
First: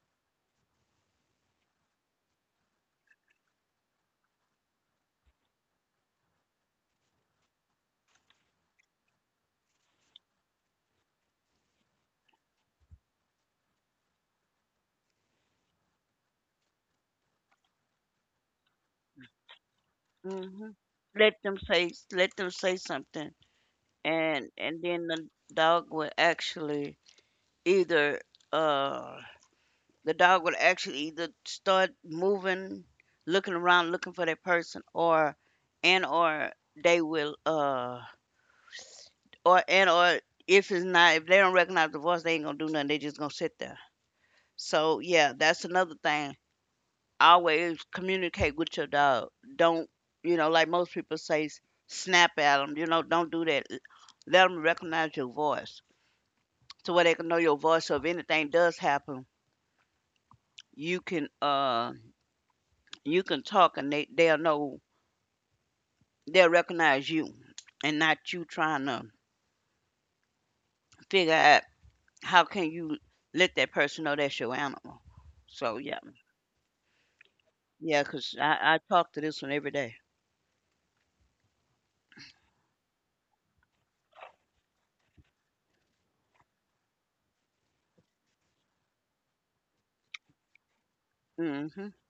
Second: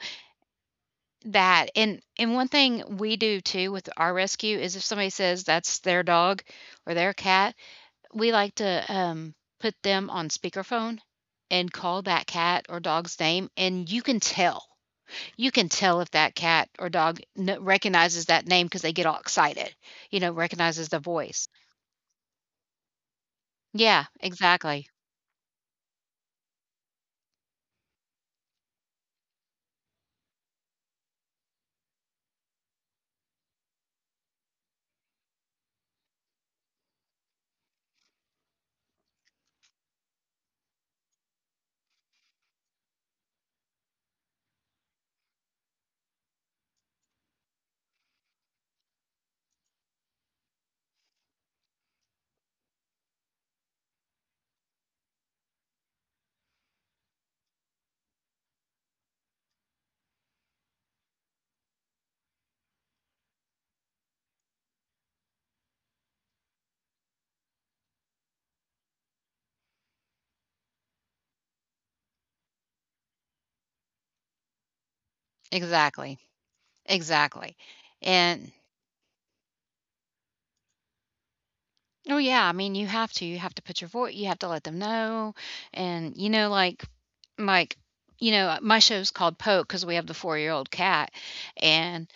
Speaker 1: that and one thing we do too with our rescue is if somebody says that's their dog or their cat, we like to put them on speakerphone and call that cat or dog's name and you can tell. You can tell if that cat or dog recognizes that name because they get all excited, you know,
Speaker 2: Hmm.
Speaker 1: recognizes the voice.
Speaker 2: Let them say, let them say something.
Speaker 1: Yeah,
Speaker 2: And
Speaker 1: exactly.
Speaker 2: then the dog will actually either uh the dog would actually either start moving, looking around looking for that person, or and or they will or and or if it's not, if they don't recognize the voice, they ain't gonna do nothing, they just gonna sit there. So yeah, that's another thing. Always communicate with your dog. Don't, you know, like most people say, snap at them, you know, don't do that. Let them recognize your voice to where they can know your voice, so if anything does happen, you can you can talk and they'll know, they'll recognize you, and not you trying to figure out how can you let that person know that's your animal. So, yeah.
Speaker 1: Exactly. Exactly.
Speaker 2: Yeah, 'cause
Speaker 1: And
Speaker 2: I talk to this one every day.
Speaker 1: oh yeah, I mean you have to put your voice you have to let them know and like you know, my show's called Poke cuz we have the 4-year-old cat
Speaker 2: Mm-hmm.
Speaker 1: and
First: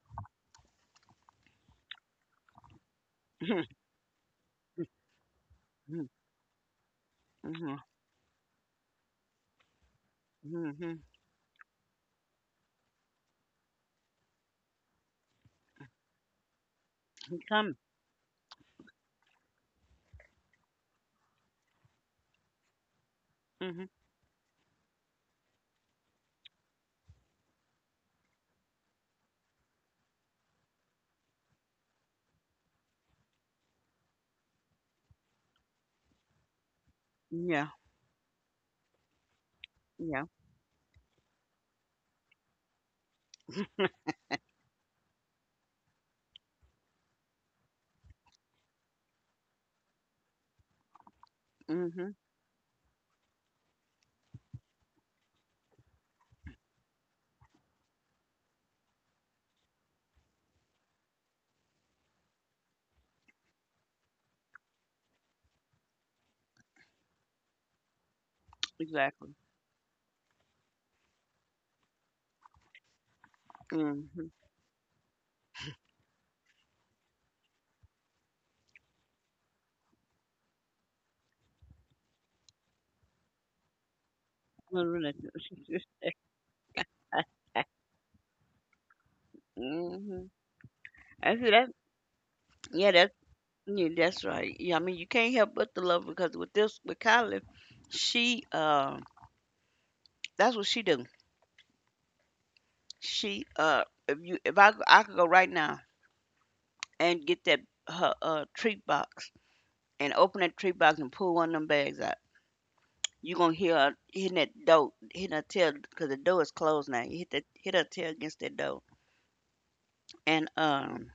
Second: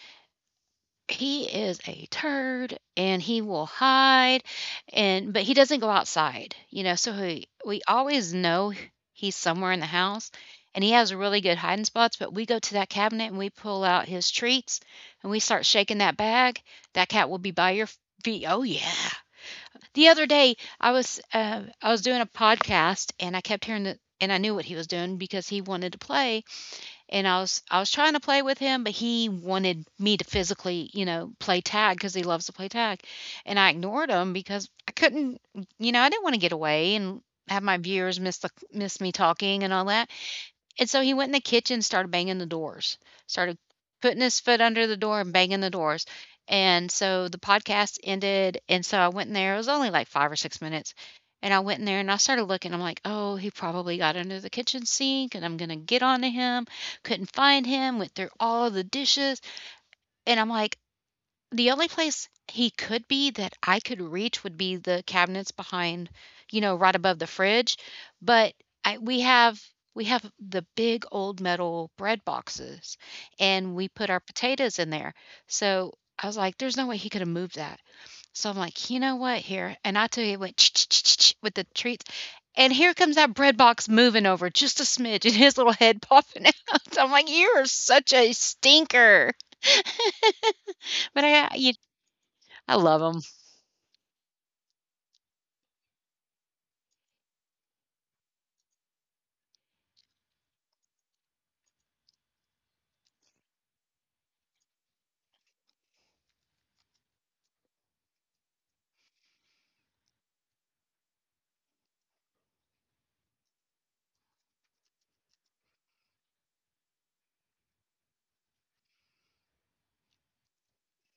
Speaker 1: he is a turd, and he will
Speaker 2: [laughs]
Speaker 1: hide, and but he doesn't go outside, you know, so he
Speaker 2: Mm-hmm.
Speaker 1: we always know he's somewhere in the house, and he
Speaker 2: Mm-hmm.
Speaker 1: has really good hiding spots, but we go to that cabinet, and we pull out his treats, and we start shaking that bag, that cat will
Speaker 2: He
Speaker 1: be by
Speaker 2: coming.
Speaker 1: your feet. Oh, yeah. The other day, I was doing a podcast, and I kept hearing
Speaker 2: Mm-hmm.
Speaker 1: the and I knew what he was doing because he wanted to play, and I was trying to play with him, but he wanted me to physically, you know, play tag because he loves to play tag, and I ignored him because I couldn't, you know, I didn't want to get away and have
Speaker 2: Yeah.
Speaker 1: my viewers miss the miss me talking and all that.
Speaker 2: Yeah.
Speaker 1: And so he went in the kitchen and started banging the doors, started putting his foot under the door and banging the doors. And so the podcast ended. And so I went in there. It was only like 5 or 6 minutes. And I went in there
Speaker 2: Mm-hmm.
Speaker 1: and I started looking. I'm like, oh, he probably got under the kitchen sink and I'm going to get onto him. Couldn't find him. Went through all the dishes. And I'm like, the only place he could be that I could reach would be the cabinets behind, you know, right above the fridge, but I
Speaker 2: Exactly.
Speaker 1: we have the big old metal bread boxes, and we put our
Speaker 2: Mm-hmm.
Speaker 1: potatoes in there, so I was like, "There's no way he could have moved that." So I'm like, "You know what? Here," and I tell you, it went [tsk] with the treats, and here comes that bread box moving over just a smidge, and
Speaker 2: [laughs]
Speaker 1: his little head popping out. [laughs] I'm like, "You are such a stinker,"
Speaker 2: Mm-hmm.
Speaker 1: but
Speaker 2: That's it. That,
Speaker 1: I
Speaker 2: yeah,
Speaker 1: love
Speaker 2: that's.
Speaker 1: 'em.
Speaker 2: Yeah, that's right. Yeah, I mean you can't help but to love her, because with this with Kylie, she that's what she do. She if you if I could go right now and get that her treat box and open that treat box and pull one of them bags out. You gonna hear her hitting that door, hitting her tail because the door is closed now. You hit that hit her tail against that door and um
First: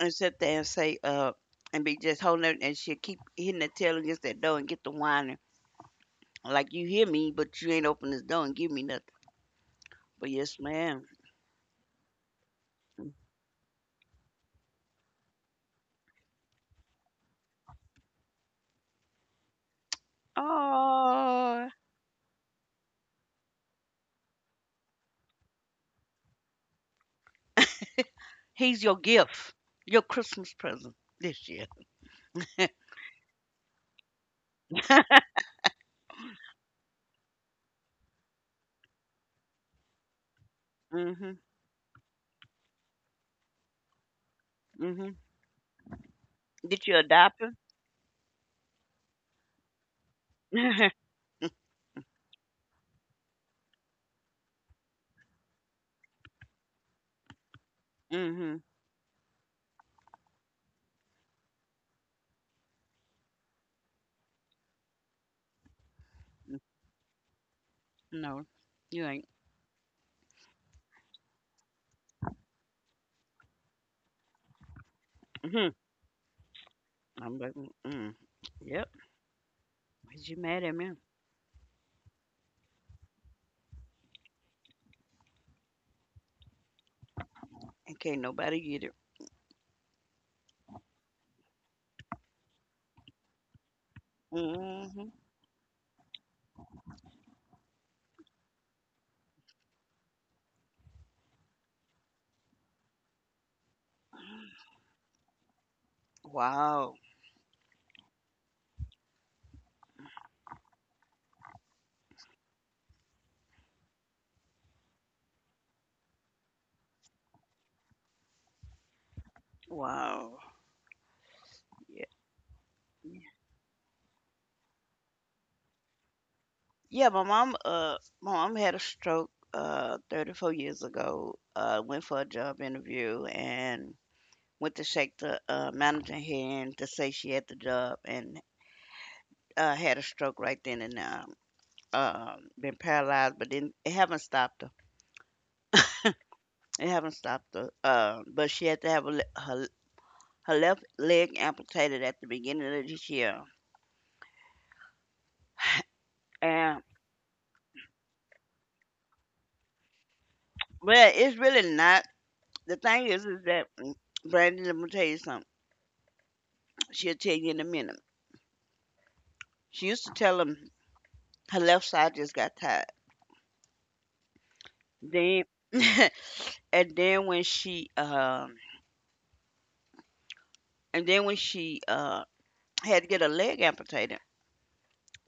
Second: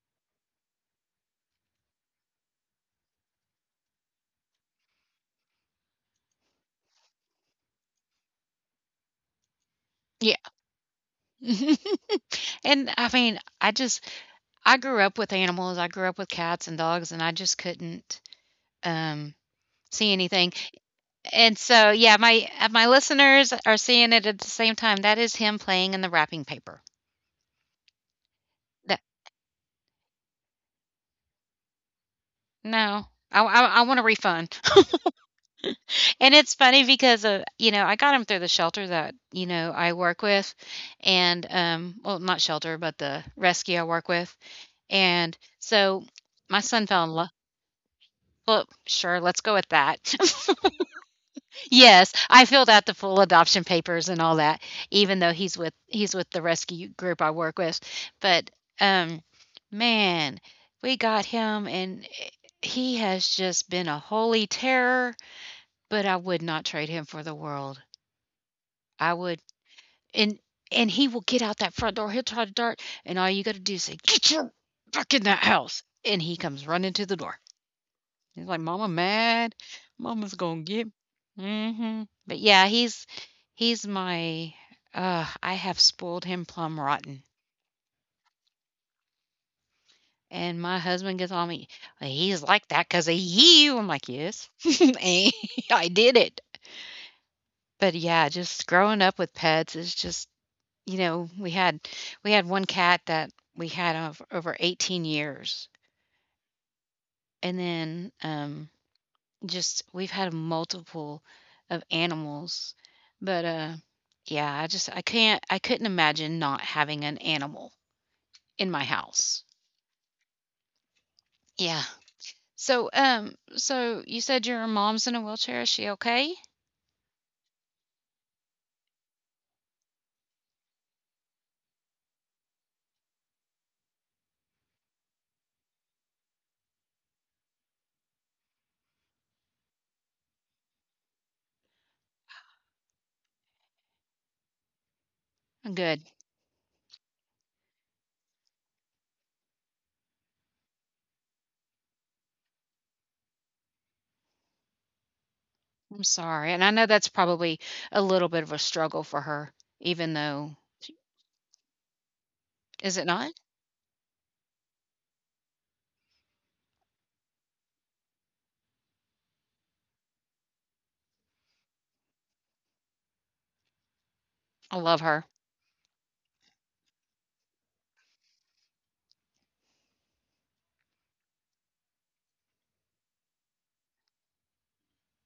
Speaker 2: and sit there and say and be just holding it, and she'll keep hitting that tail against that door and get the whining like you hear me, but you ain't open this door and give me nothing. But
Speaker 1: Yeah.
Speaker 2: yes, ma'am.
Speaker 1: [laughs] And I mean, I just I grew up with animals, I grew up with cats and dogs, and I just couldn't, um, see anything. And
Speaker 2: Oh,
Speaker 1: so, yeah, my listeners are seeing it at the same time. That is him playing in the wrapping paper.
Speaker 2: he's your
Speaker 1: That
Speaker 2: gift, your Christmas present this year. [laughs]
Speaker 1: No. I want a refund. [laughs] And it's funny because, you know, I got him through the shelter that, you know, I work with
Speaker 2: Mm-hmm.
Speaker 1: and, well, not shelter, but the rescue I work with.
Speaker 2: Mm-hmm.
Speaker 1: And so my
Speaker 2: Did
Speaker 1: son
Speaker 2: you
Speaker 1: fell in love
Speaker 2: adopt him?
Speaker 1: well, sure, let's go with that.
Speaker 2: [laughs]
Speaker 1: Yes, I filled out the full adoption papers and all that, even though he's with the rescue group I work with. But
Speaker 2: Mm-hmm.
Speaker 1: um, man, we got him, and he has just been a holy terror. But I would not trade him for the world.
Speaker 2: No, you
Speaker 1: I
Speaker 2: ain't.
Speaker 1: would, and and he will get out that front door. He'll try to dart, and all you got to do is say, "Get your back in that
Speaker 2: Hmm.
Speaker 1: house," and he comes running to the
Speaker 2: I'm
Speaker 1: door.
Speaker 2: like, mm,
Speaker 1: He's like,
Speaker 2: yep.
Speaker 1: "Mama mad.
Speaker 2: Is
Speaker 1: Mama's
Speaker 2: you
Speaker 1: gonna
Speaker 2: mad at me?
Speaker 1: get." Mhm. But yeah, he's my. I have spoiled him plum rotten,
Speaker 2: And can't nobody get it.
Speaker 1: and my husband gets on me. "Well, he's like that because of you. I'm like, yes, [laughs] and
Speaker 2: Hmm.
Speaker 1: I did it. But yeah, just growing up with pets is just you know we had one cat that we had of over 18 years,
Speaker 2: Wow.
Speaker 1: and then just we've had multiple of animals, but, yeah, I just I can't I couldn't imagine not having an animal in my house.
Speaker 2: Wow.
Speaker 1: Yeah.
Speaker 2: Yeah.
Speaker 1: So,
Speaker 2: Yeah,
Speaker 1: so you said your mom's in a wheelchair. Is she okay?
Speaker 2: yeah, my mom had a stroke 34 years ago. Went for a job interview and went to shake the manager hand to say she had the job, and had a stroke right then, and been paralyzed, but then it haven't stopped her.
Speaker 1: Good.
Speaker 2: It haven't stopped her. But she had to have a, her her left leg amputated at the beginning of this year.
Speaker 1: I'm sorry. And I
Speaker 2: And
Speaker 1: know that's probably a little bit of a struggle for her, even though
Speaker 2: well, it's really not. The
Speaker 1: is
Speaker 2: thing
Speaker 1: it not?
Speaker 2: is that mm, Brandon, let me tell you something. She'll tell you in a minute. She used to tell him her left side just got tired.
Speaker 1: I love her.
Speaker 2: Then [laughs] and then when she and then when she had to get a leg amputated.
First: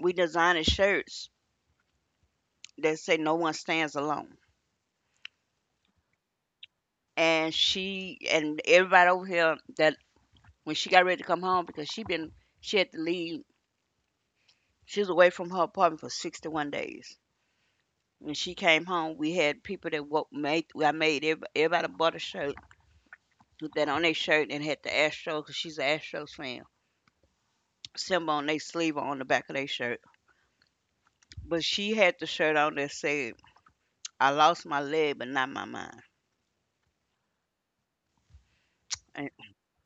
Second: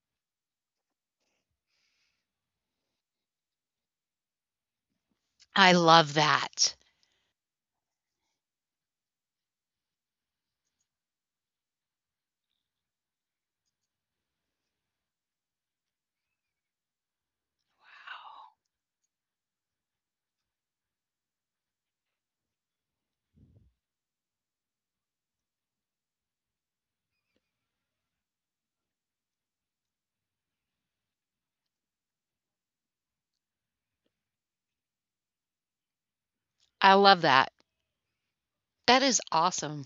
Speaker 2: We designed shirts that say, "No one stands alone,"
Speaker 1: I love that.
Speaker 2: and she and everybody over here that when she got ready to come home, because she had to leave. She was away from her apartment for 61 days. When she came home, we had people that made. I made everybody bought a shirt, put that on their shirt, and had the Astros because she's an Astros fan. Symbol on their sleeve or on the back of their shirt. But she had the shirt on that said, "I lost my leg, but not my mind."
Speaker 1: I love that. That is
Speaker 2: And
Speaker 1: awesome.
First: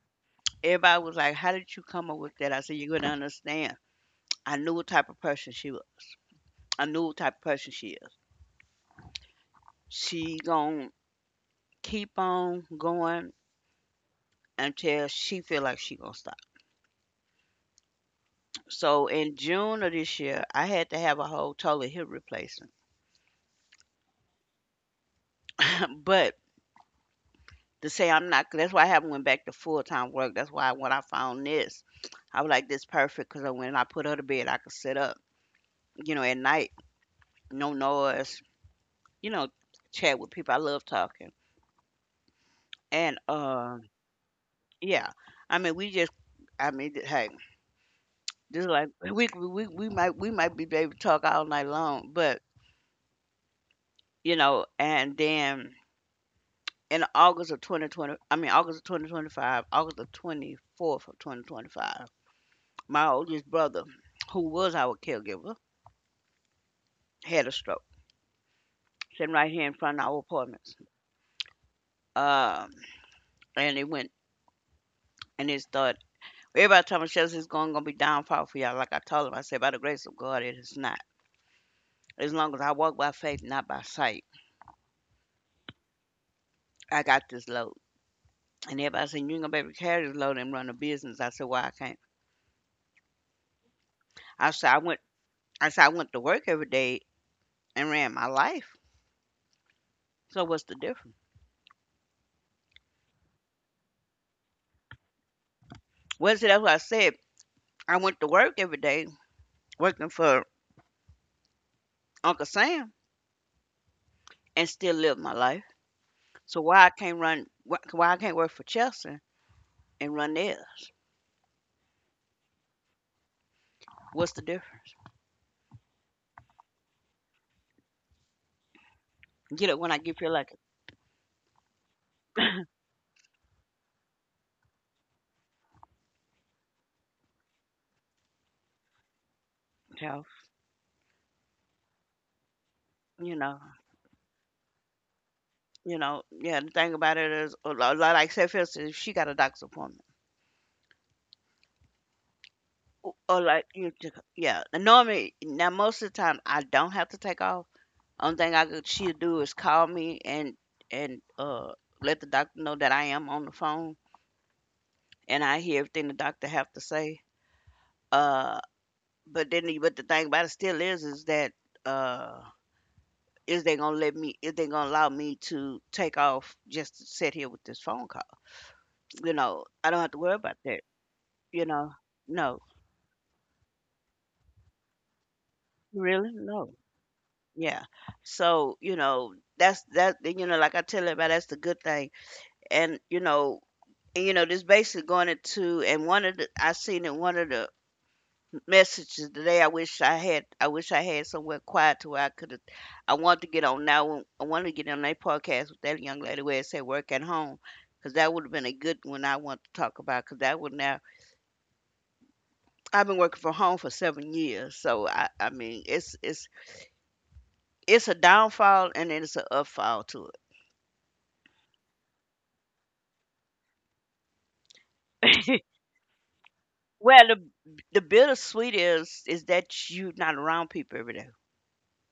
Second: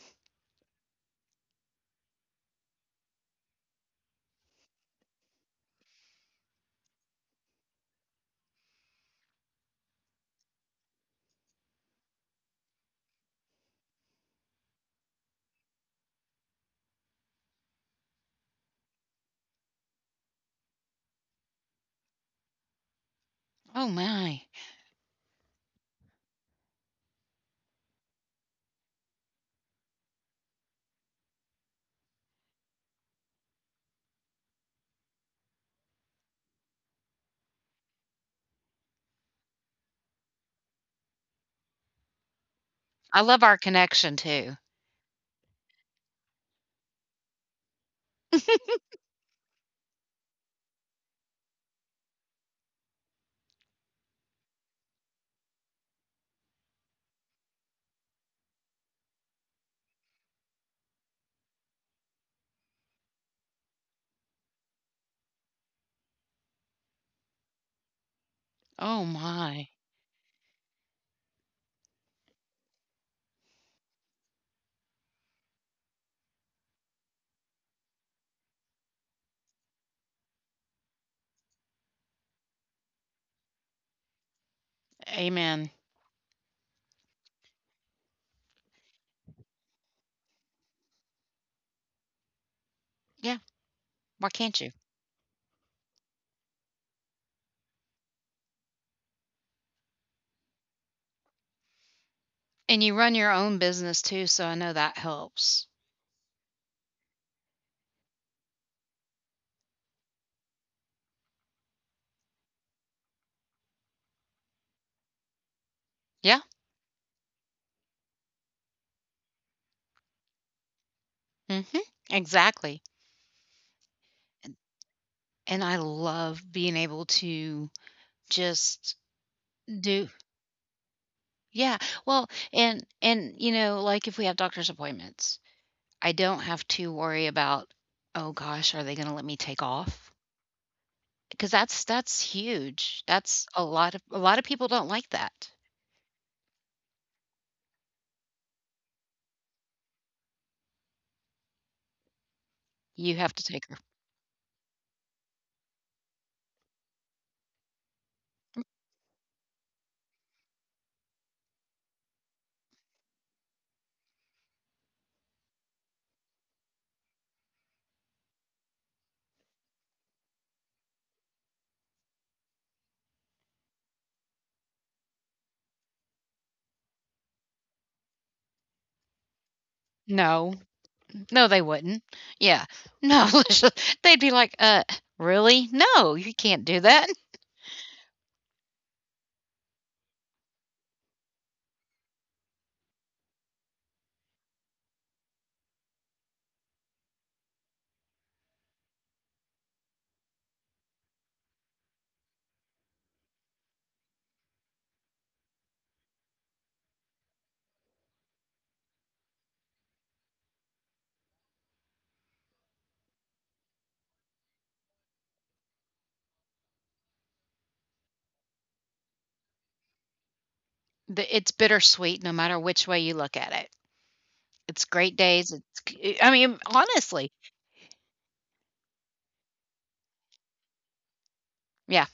Speaker 2: everybody was like, "How did you come up with that?" I said, "You're gonna understand. I knew what type of person she was. I knew what type of person she is. She gonna keep on going until she feel like she gonna stop." So in June of this year, I had to have a whole total hip replacement.
Speaker 1: Oh my.
Speaker 2: [laughs] But to say I'm not, that's why I haven't went back to full time work. That's why when I found this, I was like, "This perfect," because when I put her to bed, I could sit up. You know, at night, no noise. You know, chat with people. I love talking. And
Speaker 1: I love our
Speaker 2: um,
Speaker 1: connection too.
Speaker 2: yeah. I mean, we just, I mean, hey, just like we might we might be able to talk all night long, but you know, and then in August of 2020, I mean August of 2025, August the 24th of 2025, my oldest brother, who was our caregiver, had a stroke
Speaker 1: Oh
Speaker 2: sitting right here
Speaker 1: my.
Speaker 2: in front of our apartments. Um, and it went and it started. Everybody told me, Shells, it's going to be downfall for y'all. Like I told him, I said, by the grace of God, it is not. As long as I walk by faith, not by sight,
Speaker 1: Amen.
Speaker 2: I got this load. And everybody said, you ain't gonna be able to carry this load and run a business. I said, well, I can't.
Speaker 1: Yeah, why
Speaker 2: I
Speaker 1: can't you?
Speaker 2: said, I went I said, I went to work every day and ran my life. So what's the difference?
Speaker 1: And you run your own business too, so I know that helps.
Speaker 2: Well, see, that's what I said. I went to work every day working for Uncle Sam, and still live my life.
Speaker 1: Yeah.
Speaker 2: So why I can't work for Chelsea and run theirs?
Speaker 1: Mhm. Exactly.
Speaker 2: What's the
Speaker 1: And
Speaker 2: difference?
Speaker 1: and I love being able to just
Speaker 2: Get it when I
Speaker 1: do.
Speaker 2: get feel like
Speaker 1: Yeah. Well, and you know, like if we have doctor's appointments, I don't have to worry about, "Oh gosh, are they gonna let me take
Speaker 2: it,
Speaker 1: off?"
Speaker 2: Charles.
Speaker 1: Because that's huge.
Speaker 2: You
Speaker 1: That's
Speaker 2: know.
Speaker 1: a lot of people don't like that.
Speaker 2: You know, yeah, the thing about it is, like I said, for if she got a doctor's appointment.
Speaker 1: You have to
Speaker 2: Or
Speaker 1: take
Speaker 2: like
Speaker 1: her.
Speaker 2: you took, yeah. And normally now most of the time I don't have to take off. Only thing I could she'll do is call me and and uh let the doctor know that I am on the phone and I hear everything the doctor have to say. Uh but but the thing about it still is that uh is they gonna let me, is they gonna allow me to take off just to sit here with this phone call. You know, I don't have to worry
Speaker 1: No.
Speaker 2: about that,
Speaker 1: No, they
Speaker 2: you know.
Speaker 1: wouldn't.
Speaker 2: No.
Speaker 1: Yeah. No, [laughs] let's ju they'd be like, really? No, you
Speaker 2: Really?
Speaker 1: can't
Speaker 2: No.
Speaker 1: do that."
Speaker 2: Yeah. So, you know, that's that, you know, like I tell everybody, that's the good thing. And, you know, and, you know, this basically going into, and one of the, I seen in one of the messages today, I wish I had somewhere quiet to where I could have, I want to get on now, I wanted to get on that podcast with that young lady where it said work at home. Because that would have been a good one I want to talk about. Because that would now, I've been working from home for 7 years, so I mean it's it's a downfall and then it's an upfall to
Speaker 1: The it's bittersweet no matter which way you look at it. It's great days,
Speaker 2: it. [laughs]
Speaker 1: I mean,
Speaker 2: Well,
Speaker 1: honestly.
Speaker 2: the bittersweet is that you're not around people every day.
Speaker 1: Yeah.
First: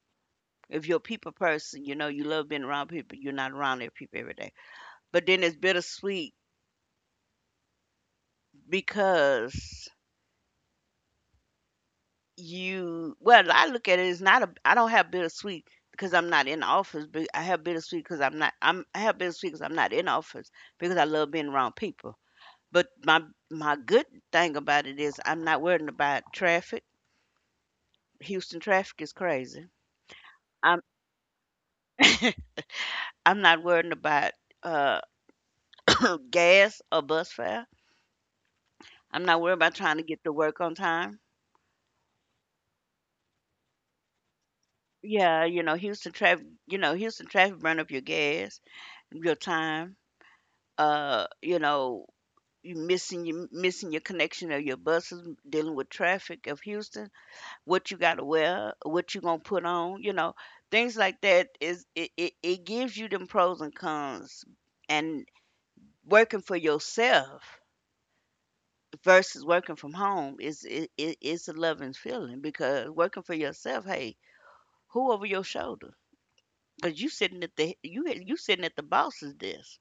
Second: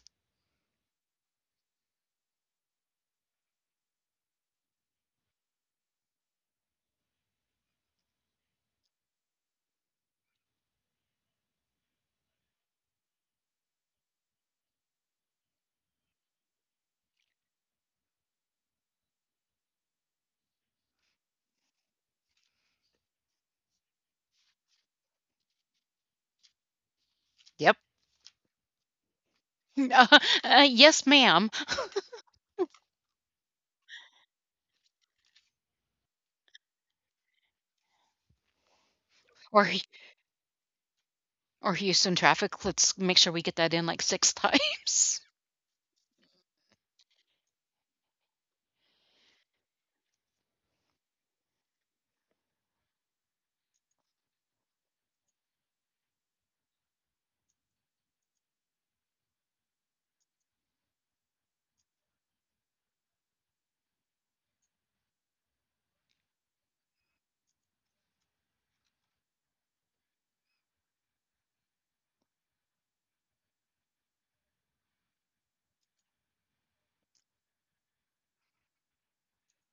Speaker 2: If you're a people person, you know you love being around people. You're not around their people every day. But then it's bittersweet because you. Well, I look at it as not a. I don't have bittersweet because I'm not in the office. But I have bittersweet because I'm not. I'm. I have bittersweet because I'm not in the office because I love being around people. But my good thing about it is I'm not worrying about traffic.
Speaker 1: Yep.
Speaker 2: Houston traffic is crazy.
Speaker 1: [laughs] uh "Yes, ma'am."
Speaker 2: I'm not worrying about uh, [coughs] [clears throat] gas or bus fare. I'm not worried
Speaker 1: Or
Speaker 2: about
Speaker 1: H
Speaker 2: trying to get to work on time.
Speaker 1: or Houston traffic, "Let's make sure we get that in like 6 [laughs] times."
Speaker 2: Yeah, you know, Houston traffic, Houston traffic burn up your gas, your time. Uh, you know, you missing your connection of your buses, dealing with traffic of Houston, what you got to wear, what you gonna put on, you know, things like that is it gives you them pros and cons and working for yourself versus working from home is it's a loving feeling because working for yourself, hey, who over your shoulder? 'Cause you sitting at the you you sitting at the boss's desk.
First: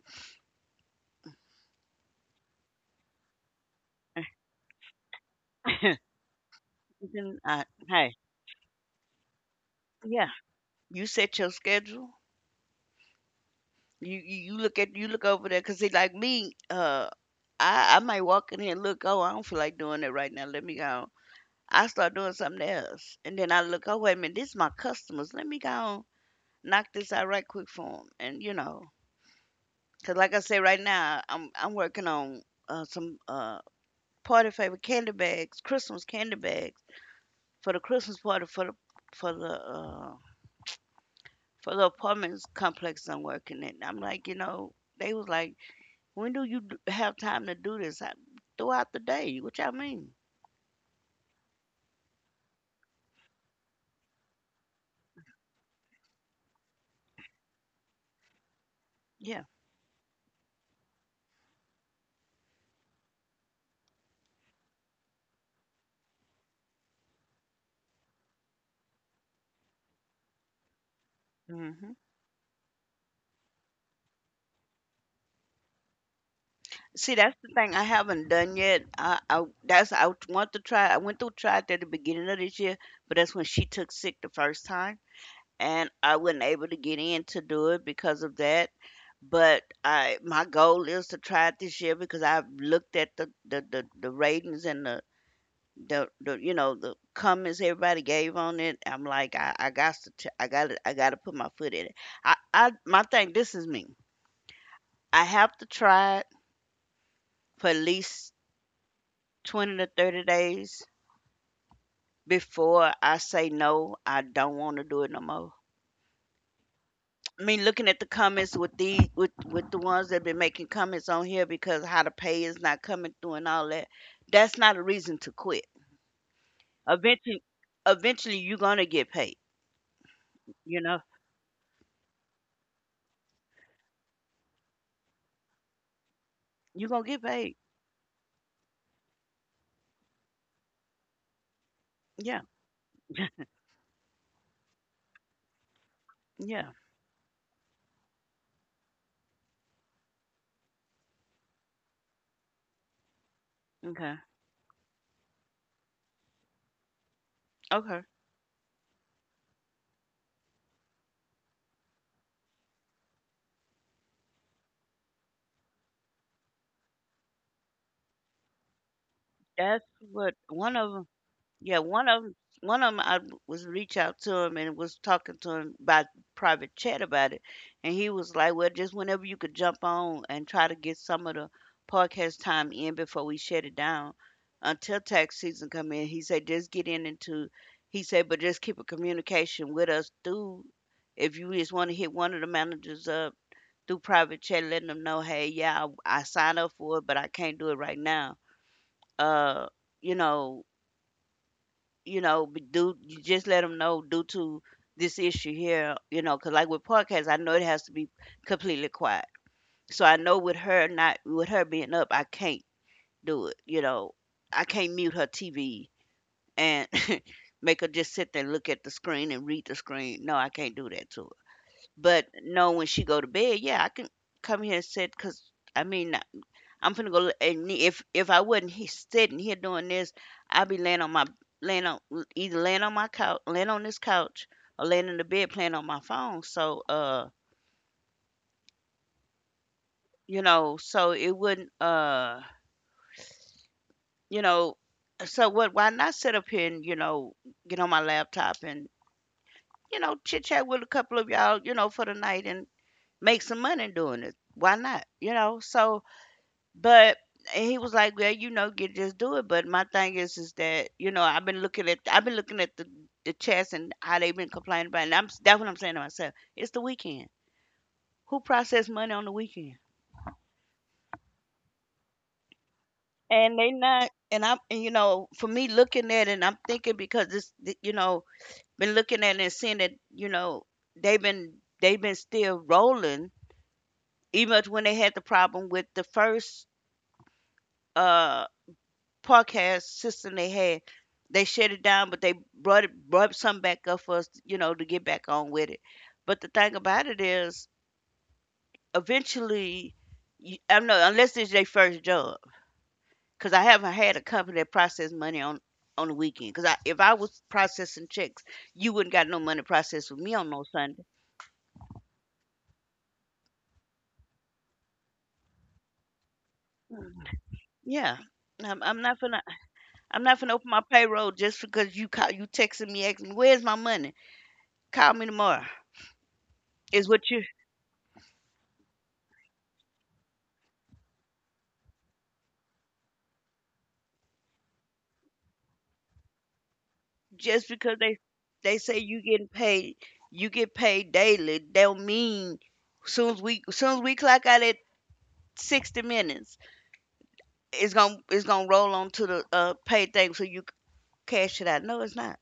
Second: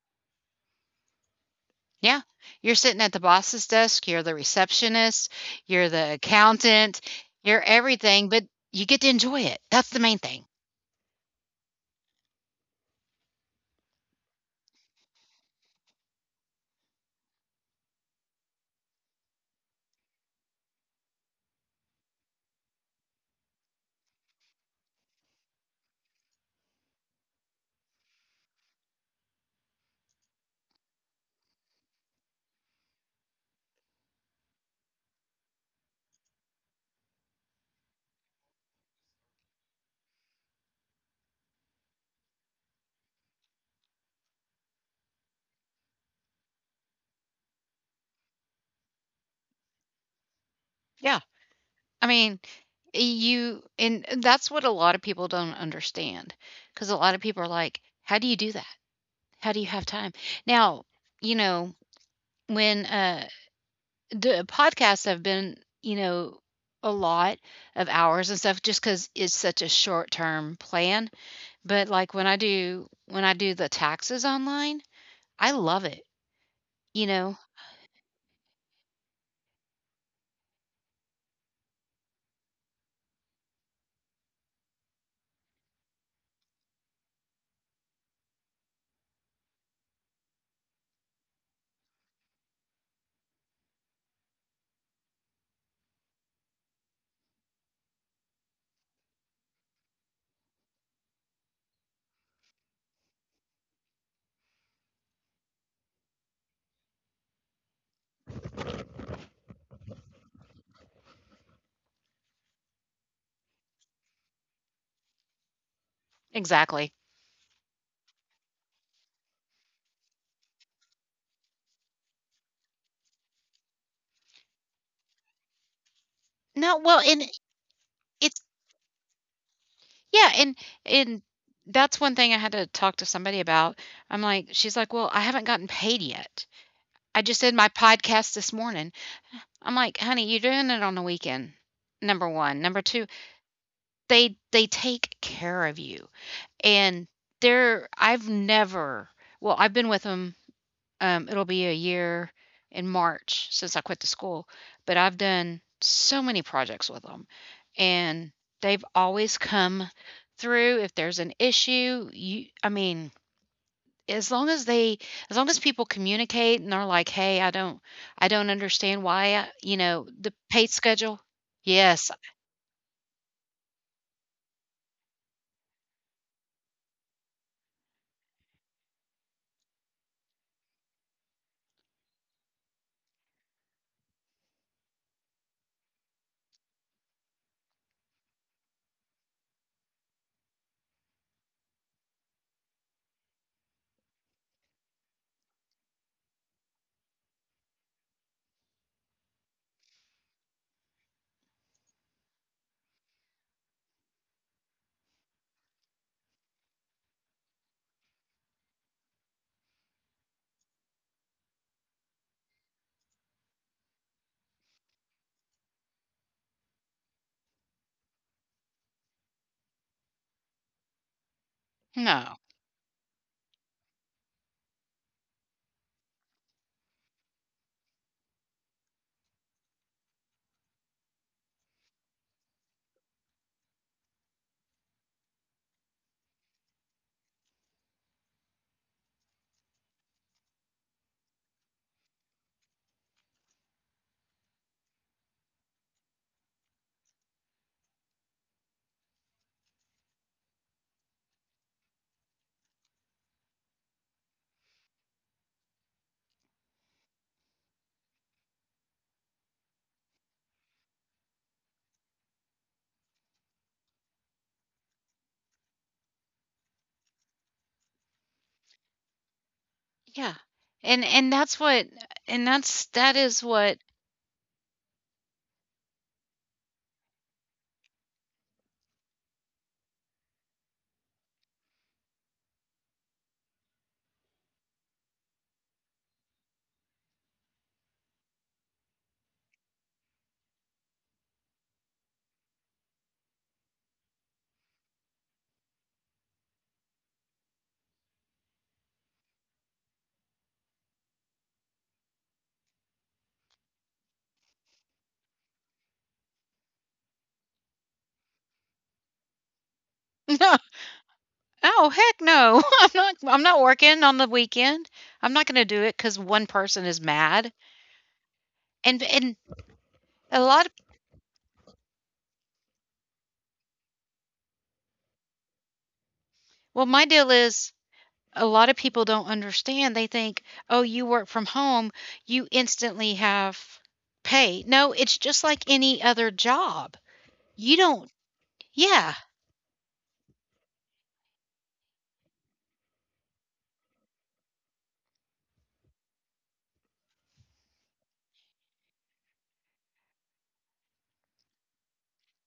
Speaker 1: Yeah. You're sitting at the boss's desk, you're the receptionist, you're the
Speaker 2: [laughs]
Speaker 1: accountant,
Speaker 2: You
Speaker 1: you're
Speaker 2: uh, hey,
Speaker 1: everything, but you get to enjoy it. That's the main
Speaker 2: yeah,
Speaker 1: thing.
Speaker 2: you set your schedule. You look at you look over there because like me, I might walk in here and look. Oh, I don't feel like doing it right now. Let me go. I start doing something else, and then I look. Oh, wait a minute, this is my customers. Let me go knock this out right quick for 'em. And you know. Cause like I say, right now I'm working on some party favor candy bags, Christmas candy bags for the Christmas party for the uh, for the apartment complex I'm working in. I'm like, you know, they was like, when do you have time to do this? I, throughout the day. What y'all mean?
Speaker 1: Yeah. I mean you and that's what a lot of people don't understand, because a lot of people are like, "How do you do that? How
Speaker 2: Yeah.
Speaker 1: do you have time?" Now, you know, when, the podcasts have been, you know, a lot of hours and stuff just because it's such a short-term plan, but,
Speaker 2: Hmm.
Speaker 1: like, when I do the taxes online, I love it, you
Speaker 2: See,
Speaker 1: know?
Speaker 2: that's the thing I haven't done yet. I that's I want to try. I went to try it at the beginning of this year, but that's when she took sick the first time and I wasn't able to get in to do it because of that. But I my goal is to try it this year because I've looked at the ratings and the you know the comments everybody gave on it. I'm like I got to put my foot in it. I my thing this is me. I have to try it for at least 20 to 30 days before I say no, I don't want to do it no more.
Speaker 1: Exactly.
Speaker 2: I mean, looking at the comments with the ones that been making comments on here because how the pay is not coming through and all that, that's not a reason to quit.
Speaker 1: No, well, and
Speaker 2: Eventually,
Speaker 1: it's
Speaker 2: eventually you're gonna get paid.
Speaker 1: yeah,
Speaker 2: You know,
Speaker 1: and that's one thing I had to talk to somebody about. I'm like she's like, "Well, I haven't gotten paid yet.
Speaker 2: you're gonna
Speaker 1: I
Speaker 2: get
Speaker 1: just did
Speaker 2: paid.
Speaker 1: my podcast this morning." I'm like, "Honey, you're doing it on the weekend. Number
Speaker 2: Yeah,
Speaker 1: 1, number 2,
Speaker 2: [laughs]
Speaker 1: they take care of you."
Speaker 2: yeah.
Speaker 1: And they're I've never well, I've been with them. It'll be a year in March since I quit the
Speaker 2: Okay,
Speaker 1: school, but I've done so many projects with them,
Speaker 2: okay.
Speaker 1: and they've always come through. If there's an issue, I mean, as long as they, as long as people communicate and are like, "Hey, I don't understand why, I, you
Speaker 2: That's
Speaker 1: know, the
Speaker 2: what
Speaker 1: pay
Speaker 2: one of them.
Speaker 1: schedule."
Speaker 2: Yeah,
Speaker 1: Yes.
Speaker 2: one of 'em I was reach out to him and was talking to him by private chat about it, and he was like, "Well, just whenever you could jump on and try to get some of the podcast time in before we shut it down until tax season come in." He said, "Just get in into," he said, "but just keep a communication with us through if you just want to hit one of the managers up through private chat, letting them know, hey, yeah, I signed up for it, but I can't do it right now." Uh, you know, you know, do you just let them know due to this issue here, you know, because like with podcasts, I know it has to be completely quiet. So I know with her not with her being up, I can't do it. You know, I can't mute her TV and [laughs] make her just sit there and look at the screen and read the screen. No, I can't do that to her. But
Speaker 1: No.
Speaker 2: no, when she go to bed, yeah, I can come here and sit because I mean I'm finna go. And if I wasn't sitting here doing this, I'd be laying on my laying on either laying on my couch, laying on this couch, or laying in the bed playing on my phone. So you know, so it wouldn't you know, so what? Why not sit up here and you know get on my laptop and you know chit chat with a couple of y'all, you know, for the night and make some money doing it. Why not? You know, so. But he was like, "Well, you know, get just do it." But my thing is that you know, I've been looking at the chats and how they've been complaining about it. And I'm that's what I'm saying to myself. It's the weekend. Who process money on the weekend?
Speaker 1: Yeah. And and that's what, and that's that is
Speaker 2: And they
Speaker 1: what.
Speaker 2: not, and I'm, and you know, for me looking at it, and I'm thinking because this, you know, been looking at it and seeing that, you know, they've been they've been still rolling, even when they had the problem with the first. uh Podcast system they had. They shut it down, but they brought some back up for us, you know, to get back on with it. But the thing about it is, eventually, you, I know unless it's their first job, because I haven't had a company that process money on the weekend. Because I, if I was processing checks, you wouldn't got no money processed with
Speaker 1: [laughs]
Speaker 2: me
Speaker 1: No.
Speaker 2: on no Sunday.
Speaker 1: Oh, heck no. [laughs] I'm not working on the weekend. I'm not gonna do it because one person is
Speaker 2: Mm.
Speaker 1: mad.
Speaker 2: Yeah. I'm not
Speaker 1: And
Speaker 2: gonna. I'm
Speaker 1: a
Speaker 2: not gonna
Speaker 1: lot of
Speaker 2: open my payroll just because you call, you texting me asking me where's my money. Call me tomorrow.
Speaker 1: well, my
Speaker 2: Is
Speaker 1: deal
Speaker 2: what you.
Speaker 1: is a lot of people don't understand. They think, "Oh, you work from home, you instantly have pay." No, it's just like any other job.
Speaker 2: Just
Speaker 1: You
Speaker 2: because
Speaker 1: don't.
Speaker 2: they say
Speaker 1: Yeah.
Speaker 2: you getting paid you get paid daily don't mean soon as we clock out at 60 minutes it's gonna roll on to the pay thing so cash it out, no it's not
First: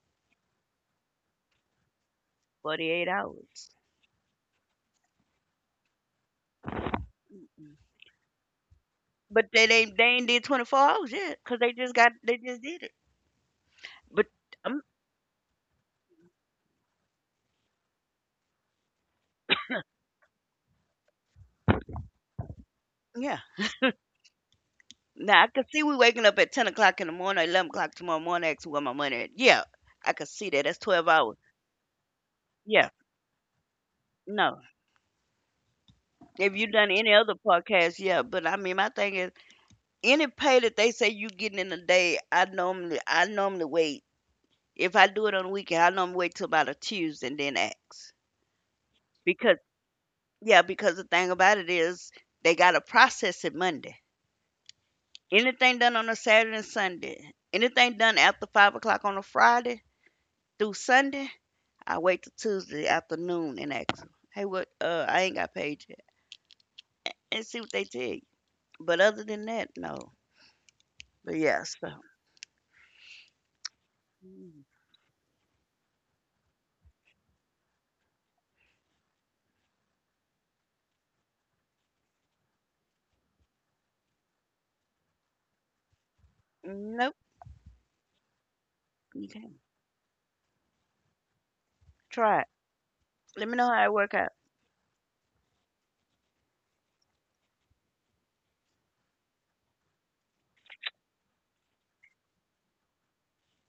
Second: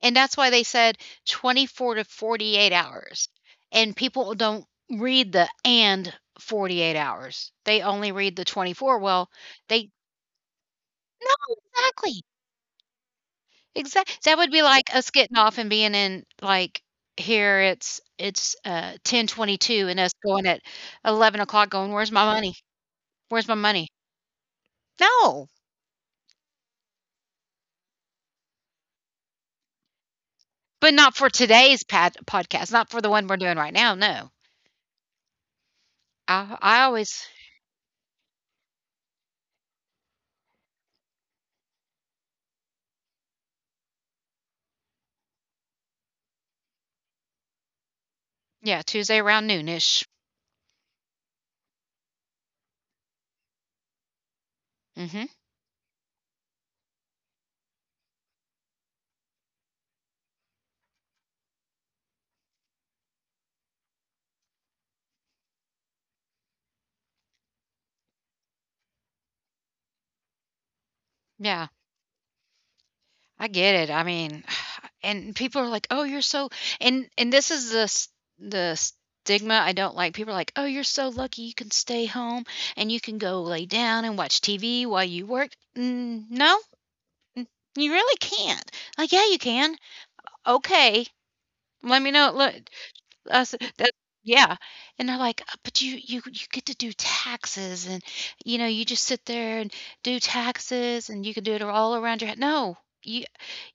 Speaker 1: And that's why they said 24 to 48
Speaker 2: 48
Speaker 1: hours.
Speaker 2: hours.
Speaker 1: And people don't read the and 48 hours.
Speaker 2: Mm-mm.
Speaker 1: They only read the 24. Well,
Speaker 2: But
Speaker 1: they
Speaker 2: they ain't did 24 hours
Speaker 1: no,
Speaker 2: yet because
Speaker 1: exactly.
Speaker 2: they just did it
Speaker 1: Exactly.
Speaker 2: but
Speaker 1: That would be
Speaker 2: um
Speaker 1: like us getting off and being in, like, here it's 10:22 and us going at 11 o'clock going, "Where's my money?
Speaker 2: yeah.
Speaker 1: Where's my money?"
Speaker 2: Now I
Speaker 1: No,
Speaker 2: can see we waking up at 10 o'clock in the morning, 11 o'clock tomorrow morning asking where my money at, yeah. I can see that, that's
Speaker 1: but
Speaker 2: 12
Speaker 1: not for
Speaker 2: hours.
Speaker 1: today's pad podcast,
Speaker 2: Yeah.
Speaker 1: not for the one we're doing right now, no.
Speaker 2: No. If you
Speaker 1: I
Speaker 2: done any
Speaker 1: always
Speaker 2: other podcast, yeah. But I mean, my thing is, any pay that they say you getting in a day, I normally wait. If I do it on the weekend, I normally wait till about a Tuesday and then ask.
Speaker 1: yeah, Tuesday around
Speaker 2: Because
Speaker 1: noonish. Ish
Speaker 2: yeah, because the thing about it is, they gotta process it Monday.
Speaker 1: Mhm,
Speaker 2: Anything done on a Saturday and Sunday, anything done after 5 o'clock on a Friday through Sunday, I wait till Tuesday afternoon and ask 'em, hey, what? I ain't got paid yet, and see what they tell you. But other than that, no. But yeah,
Speaker 1: yeah,
Speaker 2: so.
Speaker 1: I get it, I mean and people are like, "Oh, you're so," and this is the stigma I don't like. People are like, "Oh, you're so lucky. You can stay home and you can go lay down and watch TV while you work." Mm, no,
Speaker 2: Nope,
Speaker 1: you really can't. Like, yeah,
Speaker 2: you
Speaker 1: you
Speaker 2: can't.
Speaker 1: can. Okay, let me know.
Speaker 2: Try it.
Speaker 1: Look, I
Speaker 2: Let
Speaker 1: said,
Speaker 2: me know how
Speaker 1: that,
Speaker 2: it work out.
Speaker 1: yeah, and they're like, but you get to do taxes, and you know you just sit there and do taxes, and you can do it all around your head." No. You,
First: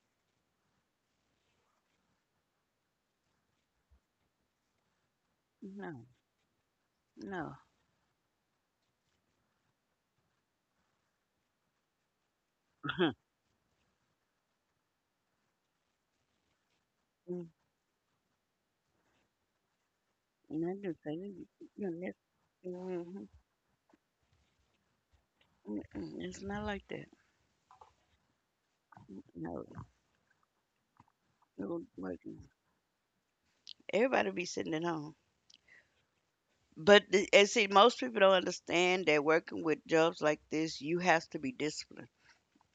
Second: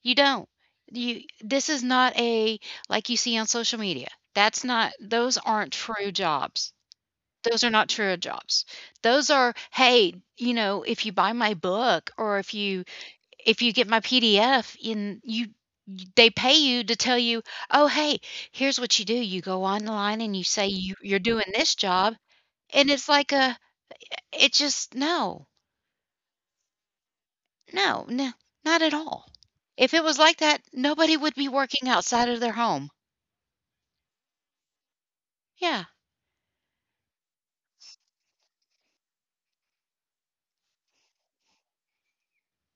Speaker 1: you don't. You this is not a like you see on social media. That's not those aren't
Speaker 2: No,
Speaker 1: true jobs.
Speaker 2: no.
Speaker 1: Those are not true jobs. Those are, "Hey, you know, if you buy my book or
Speaker 2: [laughs]
Speaker 1: if you get my PDF in you they pay you to tell you.
Speaker 2: Mm,
Speaker 1: Oh, hey, here's what you do. You go online and you say
Speaker 2: no, I just say
Speaker 1: you're doing this
Speaker 2: you know,
Speaker 1: job,'
Speaker 2: that's
Speaker 1: and it's
Speaker 2: mhm,
Speaker 1: like a it just no.
Speaker 2: mm-mm, it's not like that.
Speaker 1: No, no, not at
Speaker 2: Mm,
Speaker 1: all.
Speaker 2: no,
Speaker 1: If it was like that, nobody would be
Speaker 2: it won't
Speaker 1: working
Speaker 2: work.
Speaker 1: outside of their home.
Speaker 2: Everybody be sitting at home.
Speaker 1: Yeah.
Speaker 2: But the, and see, most people don't understand that working with jobs like this, you have to be disciplined.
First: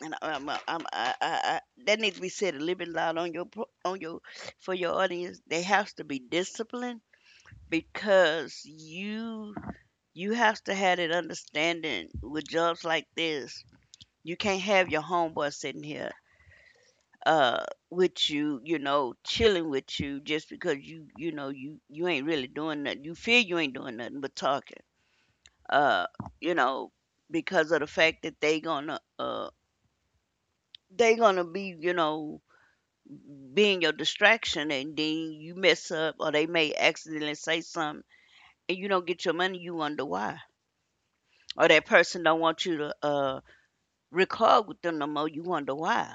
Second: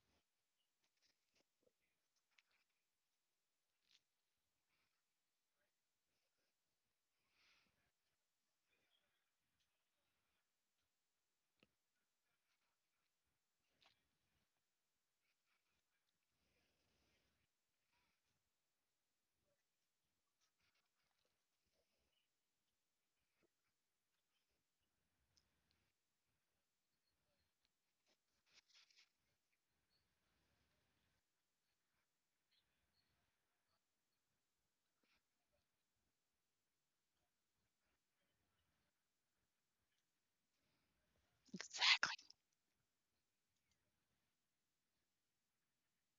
Speaker 2: And I, that needs to be said a little bit loud on your, pro- on your, for your audience. They have to be disciplined because you have to have that understanding with jobs like this. You can't have your homeboy sitting here uh with you, you know, chilling with you just because you ain't really doing nothing. You feel you ain't doing nothing but talking. Uh, you know, because of the fact that they gonna be, you know, being your distraction and then you mess up or they may accidentally say something and you don't get your money, you wonder why. Or that person don't want you to record with them no more, you wonder why.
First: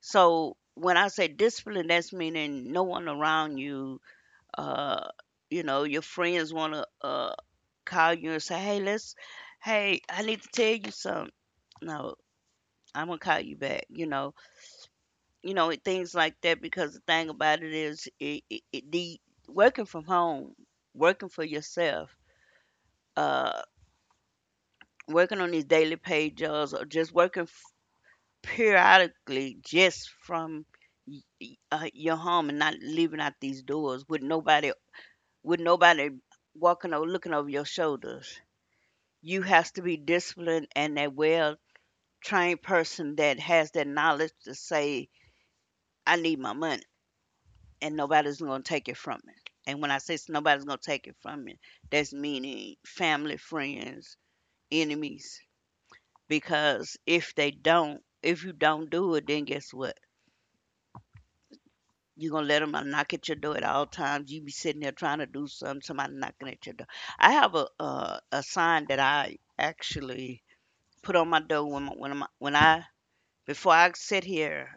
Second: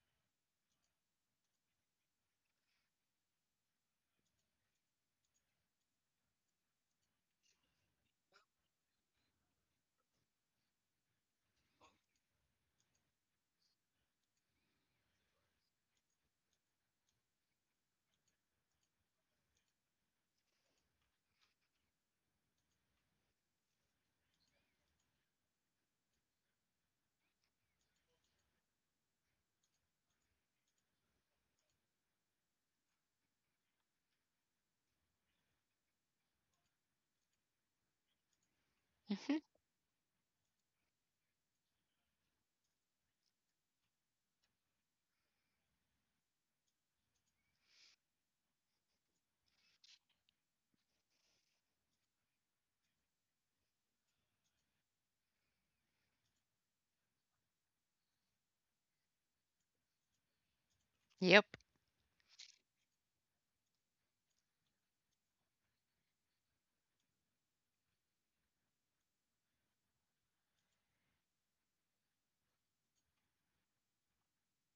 Speaker 2: So when I say discipline, that's meaning no one around you. Uh, you know, your friends want to call you and say, "Hey, let's, hey, I need to tell you something." No, I'm gonna call you back. You know things like that because the thing about it is, it the working from home, working for yourself, uh, working on these daily paid jobs, or just working periodically just from your home and not leaving out these doors with nobody walking or looking over your shoulders. You
Speaker 1: Mhm.
Speaker 2: has to be disciplined and a well trained person that has that knowledge to say, I need my money and nobody's gonna take it from me. And when I say nobody's gonna take it from me, that's meaning family, friends, enemies. Because if they don't, if you don't do it, then guess what?
Speaker 1: Yep.
Speaker 2: You gonna let them knock at your door at all times. You be sitting there trying to do something, somebody knocking at your door. I have a sign that I actually put on my door when I before I sit here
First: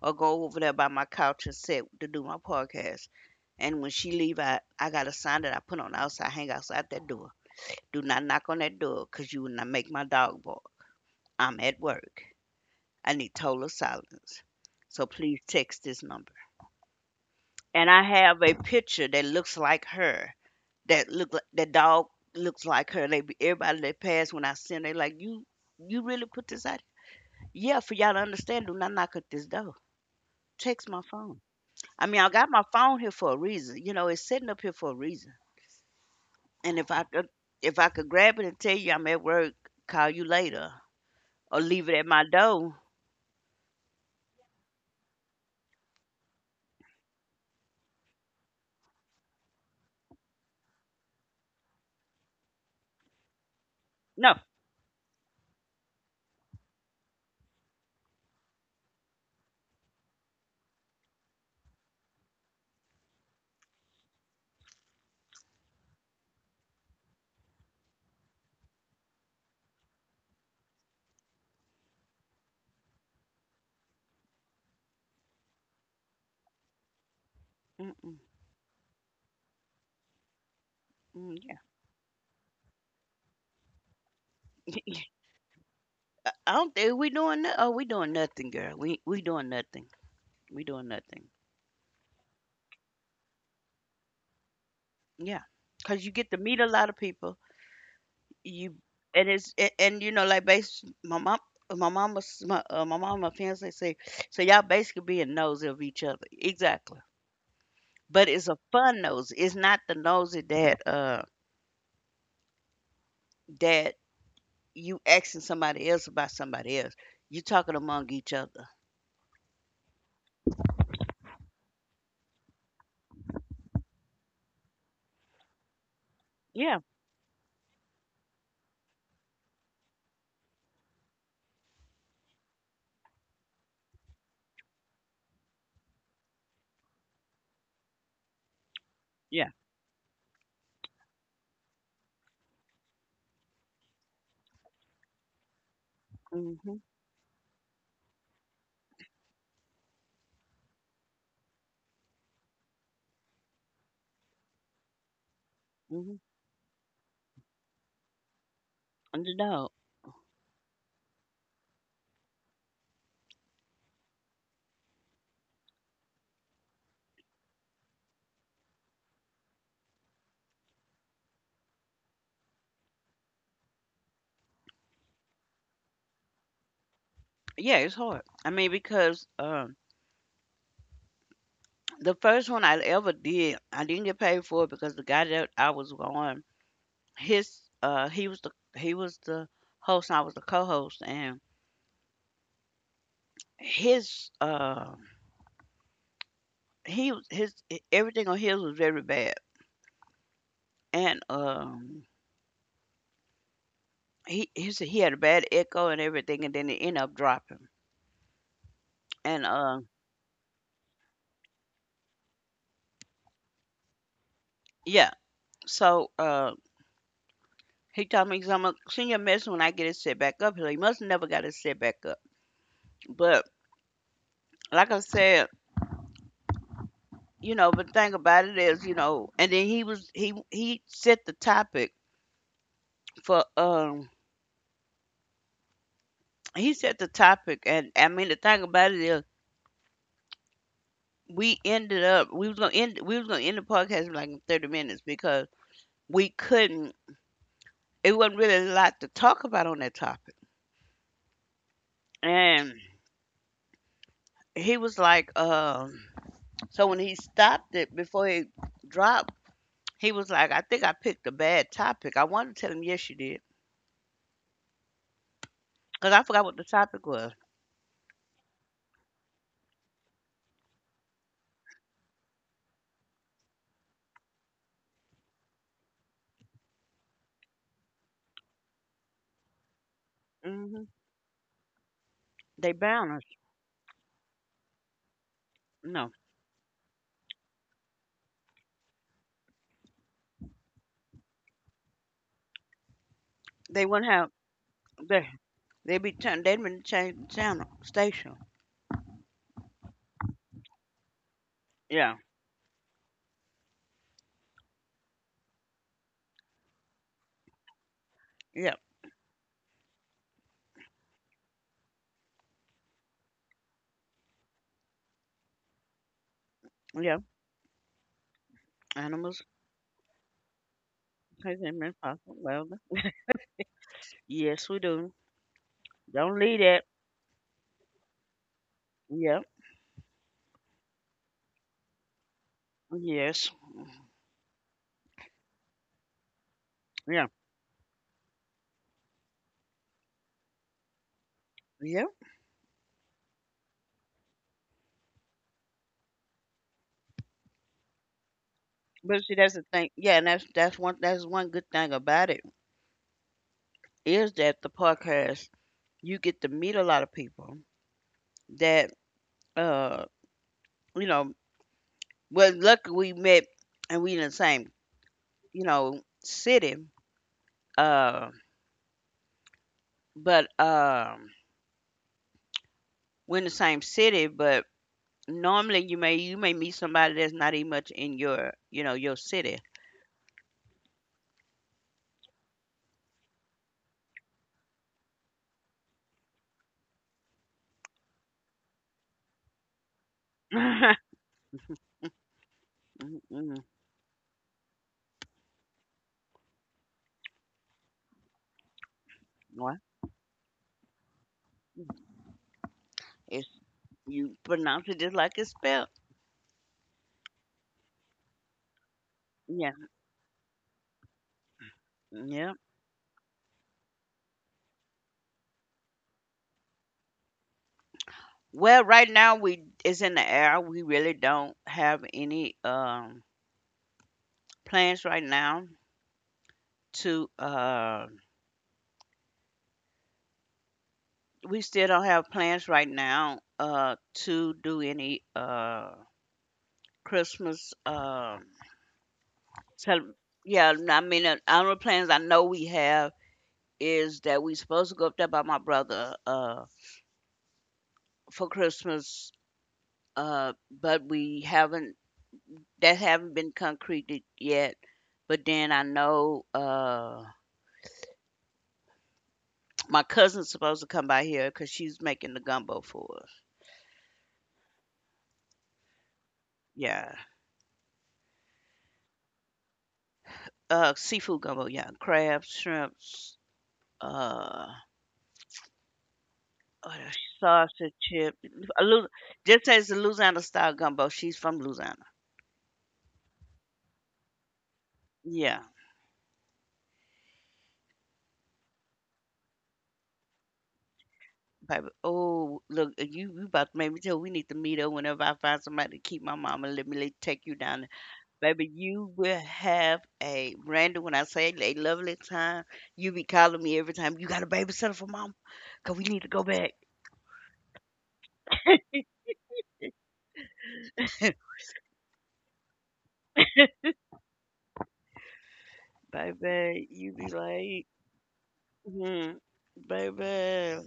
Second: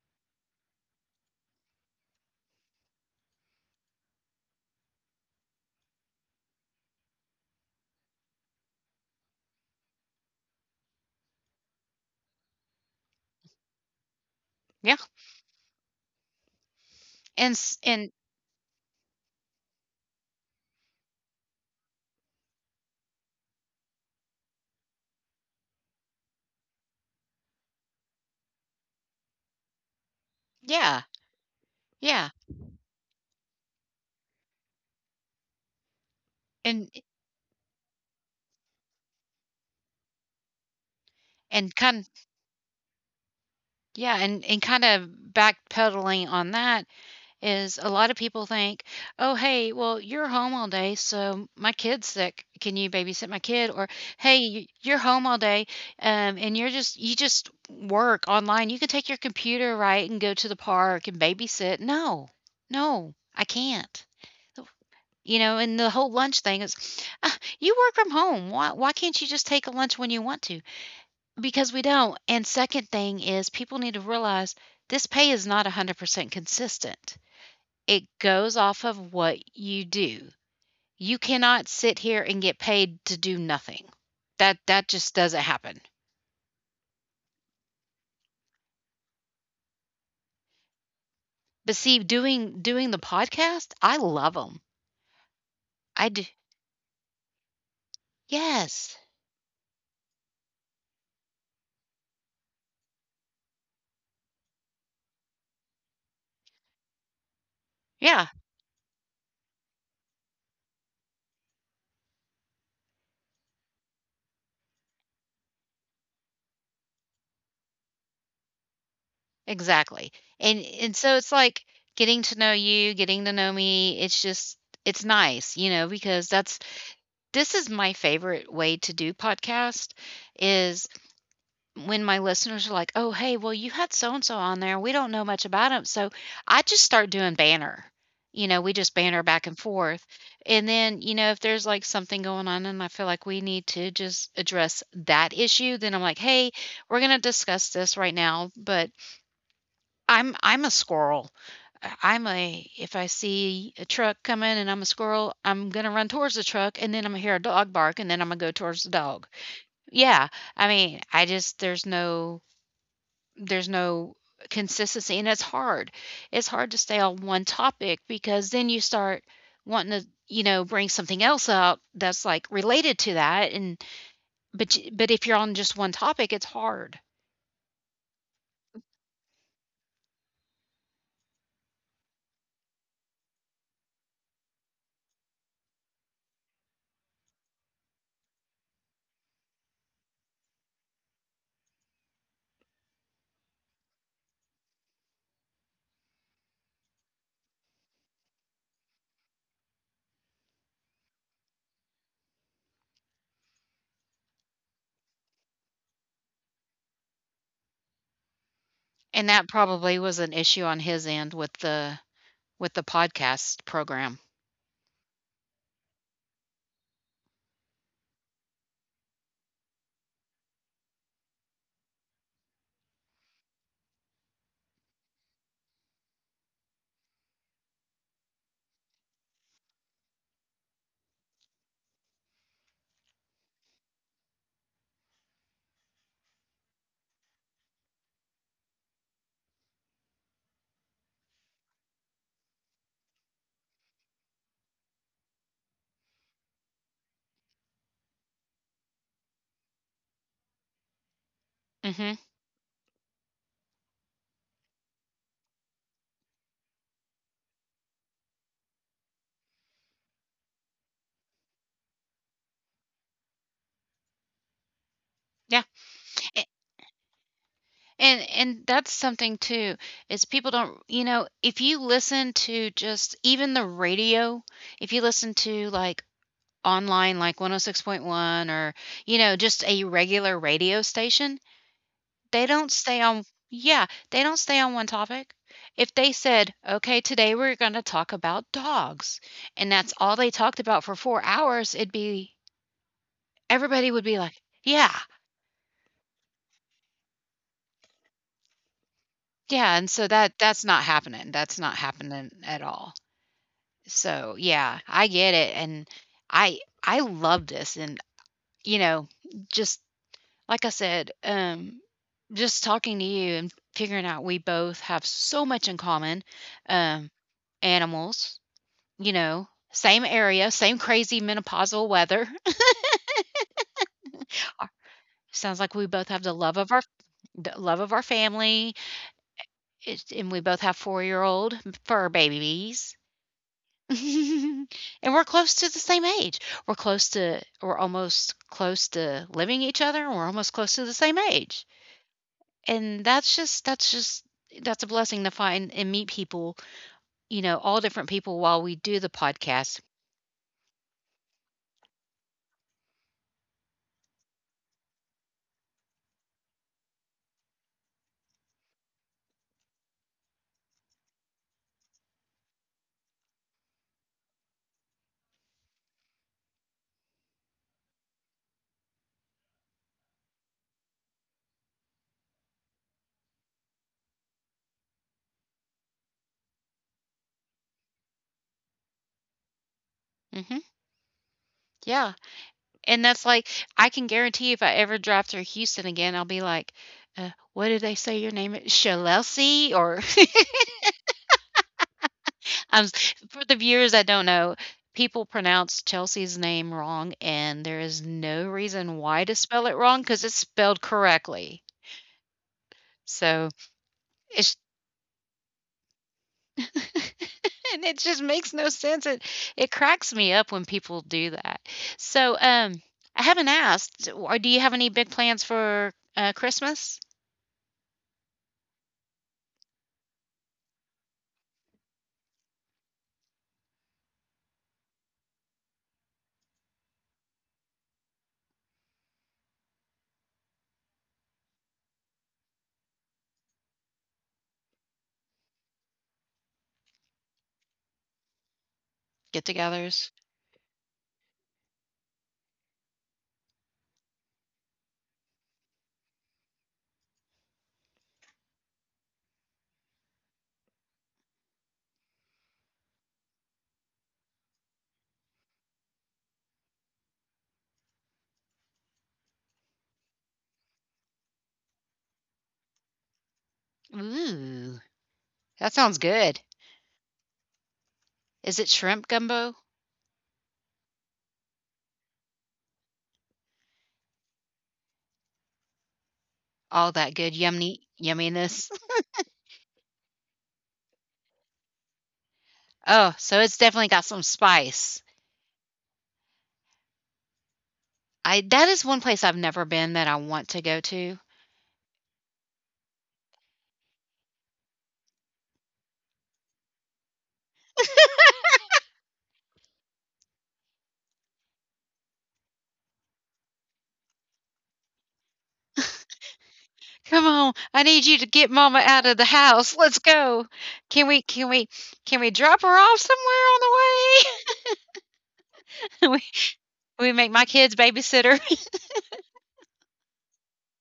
Speaker 2: or go over there by my couch and sit to do my podcast. And when she leave, I got a sign that I put on the outside, hang outside that door. Do not knock on that door, cause you will not make my dog bark. I'm at work. I need total silence.
Speaker 1: Yeah.
Speaker 2: So please text this number.
Speaker 1: And s
Speaker 2: And I
Speaker 1: and
Speaker 2: have a picture that looks like her. That look like that dog looks like her. Everybody that pass when I see 'em, they like, you. You really put this out? Yeah, for y'all to understand. Do not knock at this door. Text my
Speaker 1: yeah,
Speaker 2: phone. I mean, I
Speaker 1: yeah,
Speaker 2: got my phone here for a reason. You know, it's sitting up here for a reason. And
Speaker 1: and
Speaker 2: if I could grab it and tell you I'm at work, call you later, or
Speaker 1: and
Speaker 2: leave it at
Speaker 1: kind
Speaker 2: my door.
Speaker 1: yeah, and kinda backpedaling on that is a lot of people think, "Oh, hey, well, you're home all day, so my kid's sick. Can you babysit my kid?" Or,
Speaker 2: No.
Speaker 1: "Hey, y you're home all day, and you're just you just work online. You can take your computer, right, and go to the park and babysit." No. No, I can't. You know, and the whole lunch thing is, "Ah, you work from home. Why can't you just take a lunch when you want to? Because we don't. And second thing is, people need to realize this pay is not 100% consistent. It
Speaker 2: Mm-mm.
Speaker 1: goes off of what you do. You
Speaker 2: Mm, yeah.
Speaker 1: cannot sit here and get paid to do nothing. That just
Speaker 2: [laughs]
Speaker 1: doesn't happen.
Speaker 2: I don't think we doing. Oh, we doing nothing, girl. We doing nothing. We doing nothing.
Speaker 1: But see, doing the podcast, I love them.
Speaker 2: Yeah, cause you
Speaker 1: I do.
Speaker 2: get to meet a lot of people. You
Speaker 1: Yes.
Speaker 2: and it's and, you know, like, base my mom, my mama's, my my mama fiance say, so y'all basically being nosy of each other exactly. But
Speaker 1: Yeah.
Speaker 2: it's a fun nosy. It's not the nosy that that you asking somebody else about somebody else. You talking among each other.
Speaker 1: Exactly. And so it's like getting to know you, getting to know me. It's just it's nice, you know, because that's
Speaker 2: Yeah,
Speaker 1: this is my favorite way to do podcast is when my listeners are like, "Oh, hey, well you had so and so on there. We don't know much about him." So I just start doing banner. You know, we just banter
Speaker 2: yeah.
Speaker 1: back and forth. And then, you know, if there's like something going on and I feel like we need to just address that issue, then I'm like, "Hey,
Speaker 2: Mhm.
Speaker 1: we're going to discuss this right now, but I'm a squirrel. I- I'm a If I see a truck coming and I'm a squirrel, I'm gonna run
Speaker 2: Mhm.
Speaker 1: towards the truck and then I'm gonna hear a dog bark and then I'm gonna go towards the
Speaker 2: And
Speaker 1: dog.
Speaker 2: no.
Speaker 1: Yeah, I mean, I just there's there's no consistency and it's hard. It's hard to stay on one topic because then you start wanting to you know bring something else out that's like related to that but if you're on just one topic it's hard.
Speaker 2: Yeah, it's hard. I mean, because the first one I ever did, I didn't get paid for it because the guy that I was on, his he was the host and I was the co-host, and his he was his e- everything on his was very bad. And he his, he had a bad echo and everything, and then it ended up dropping.
Speaker 1: And
Speaker 2: And
Speaker 1: that probably was an issue on his end with the podcast program.
Speaker 2: Yeah, so he told me, because I'm gonna send you a message when I get it set back up. So he like, must never got it set back up. But like I said, you know, but the thing about it is, you know, and then he was he set the topic for he set the topic, and I mean the thing about it is, we ended up we was gonna end the podcast in like 30 minutes, because we couldn't. It wasn't really a lot to talk about on that topic,
Speaker 1: Hmm.
Speaker 2: and he was like, so when he stopped it before he dropped, he was like, I think I picked a bad topic. I wanted to tell him, yes, you did,
Speaker 1: Yeah.
Speaker 2: because I forgot
Speaker 1: A-
Speaker 2: what the topic was.
Speaker 1: and that's something too is people don't you know if you listen to just even the radio, if you listen to like online like 106.1 or, you know, just a regular radio
Speaker 2: Hmm.
Speaker 1: station, they
Speaker 2: They
Speaker 1: don't stay
Speaker 2: balanced.
Speaker 1: on. Yeah, they don't stay on one topic. If
Speaker 2: No,
Speaker 1: they said, okay, today we're going to talk about dogs and that's all they talked about for 4 hours, it'd be
Speaker 2: they
Speaker 1: everybody would
Speaker 2: wouldn't
Speaker 1: be
Speaker 2: have.
Speaker 1: like yeah.
Speaker 2: They they be turn. They had been change the channel station.
Speaker 1: Yeah, and so that's not happening, that's not
Speaker 2: Yeah,
Speaker 1: happening at all. So, yeah, I get it, and I love this, and,
Speaker 2: yeah,
Speaker 1: you know, just like I said, just talking to you and figuring out we both have so much in common, um,
Speaker 2: yeah.
Speaker 1: animals, you
Speaker 2: Animals
Speaker 1: know, same area, same crazy menopausal
Speaker 2: consumption
Speaker 1: weather.
Speaker 2: possible. Well, yes, we do.
Speaker 1: [laughs] Sounds like we both have
Speaker 2: Don't leave that.
Speaker 1: the love of our family,
Speaker 2: Yeah.
Speaker 1: it's and we both have four-year-old fur babies.
Speaker 2: Yes.
Speaker 1: [laughs] And we're close to the same age.
Speaker 2: Yeah.
Speaker 1: We're almost close to living each other, and we're almost close to the same age.
Speaker 2: Yeah.
Speaker 1: And that's just that's a blessing to find and meet people, you know, all different people while we do the
Speaker 2: But see, that's the
Speaker 1: podcast.
Speaker 2: thing. Yeah, and that's that's one good thing about it, is that the podcast, you get to meet a lot of people that uh you know, well, luckily we met and we in the same, you know, city. Uh but We're in the same city, but normally you may, you may meet somebody that's not even much in your, you know, your city.
Speaker 1: Mhm. Yeah. And that's like, I can guarantee if I ever drive through Houston again, I'll be like, "What did they say your name is? Shellelsey or
Speaker 2: [laughs]
Speaker 1: for the
Speaker 2: Mm-mm.
Speaker 1: viewers that don't know, people pronounce Chelsea's name wrong, and there is no reason why to spell it
Speaker 2: Well,
Speaker 1: wrong because it's spelled correctly.
Speaker 2: it's,
Speaker 1: So
Speaker 2: you
Speaker 1: it's
Speaker 2: pronounce it just like it's spelled.
Speaker 1: [laughs] and it just makes no sense. It
Speaker 2: Yeah,
Speaker 1: cracks me up when people do that. So
Speaker 2: yeah.
Speaker 1: I haven't asked. Or do you have any big plans for Christmas
Speaker 2: Well, right now we, it's in the air. We really don't have any plans right now to we still don't have plans right now to do any Christmas
Speaker 1: get-togethers?
Speaker 2: cel- yeah, I mean our plans I know we have is that we supposed to go up there by my brother for Christmas, but we haven't, that haven't been concreted yet. But then I know, my cousin's supposed to come by here because she's making the gumbo for us.
Speaker 1: Ooh, that sounds good.
Speaker 2: Yeah,
Speaker 1: Is it shrimp gumbo?
Speaker 2: seafood gumbo. Yeah, crab, shrimps, uh,
Speaker 1: All
Speaker 2: what else?
Speaker 1: that good yummy
Speaker 2: Sausage, chip.
Speaker 1: yumminess.
Speaker 2: A Lu- just as the Louisiana style gumbo. She's from Louisiana.
Speaker 1: Oh, so it's definitely got some spice.
Speaker 2: Yeah,
Speaker 1: I that is one place I've never been that I want to go to.
Speaker 2: baby. Oh, look, you about to make me tell. We need to meet up whenever I find somebody to keep my mama. Take you down. Baby, you will have a Randall. When I say a lovely time, you be calling me every time. You got a babysitter for mom? Cause we need to go back.
Speaker 1: Come on, I need you to get mama out of the house. Let's go. Can we can we can we drop her off somewhere on
Speaker 2: [laughs]
Speaker 1: the way?
Speaker 2: Baby.
Speaker 1: [laughs] we,
Speaker 2: You
Speaker 1: we
Speaker 2: be
Speaker 1: make my kids
Speaker 2: like,
Speaker 1: babysitter.
Speaker 2: hmm, baby.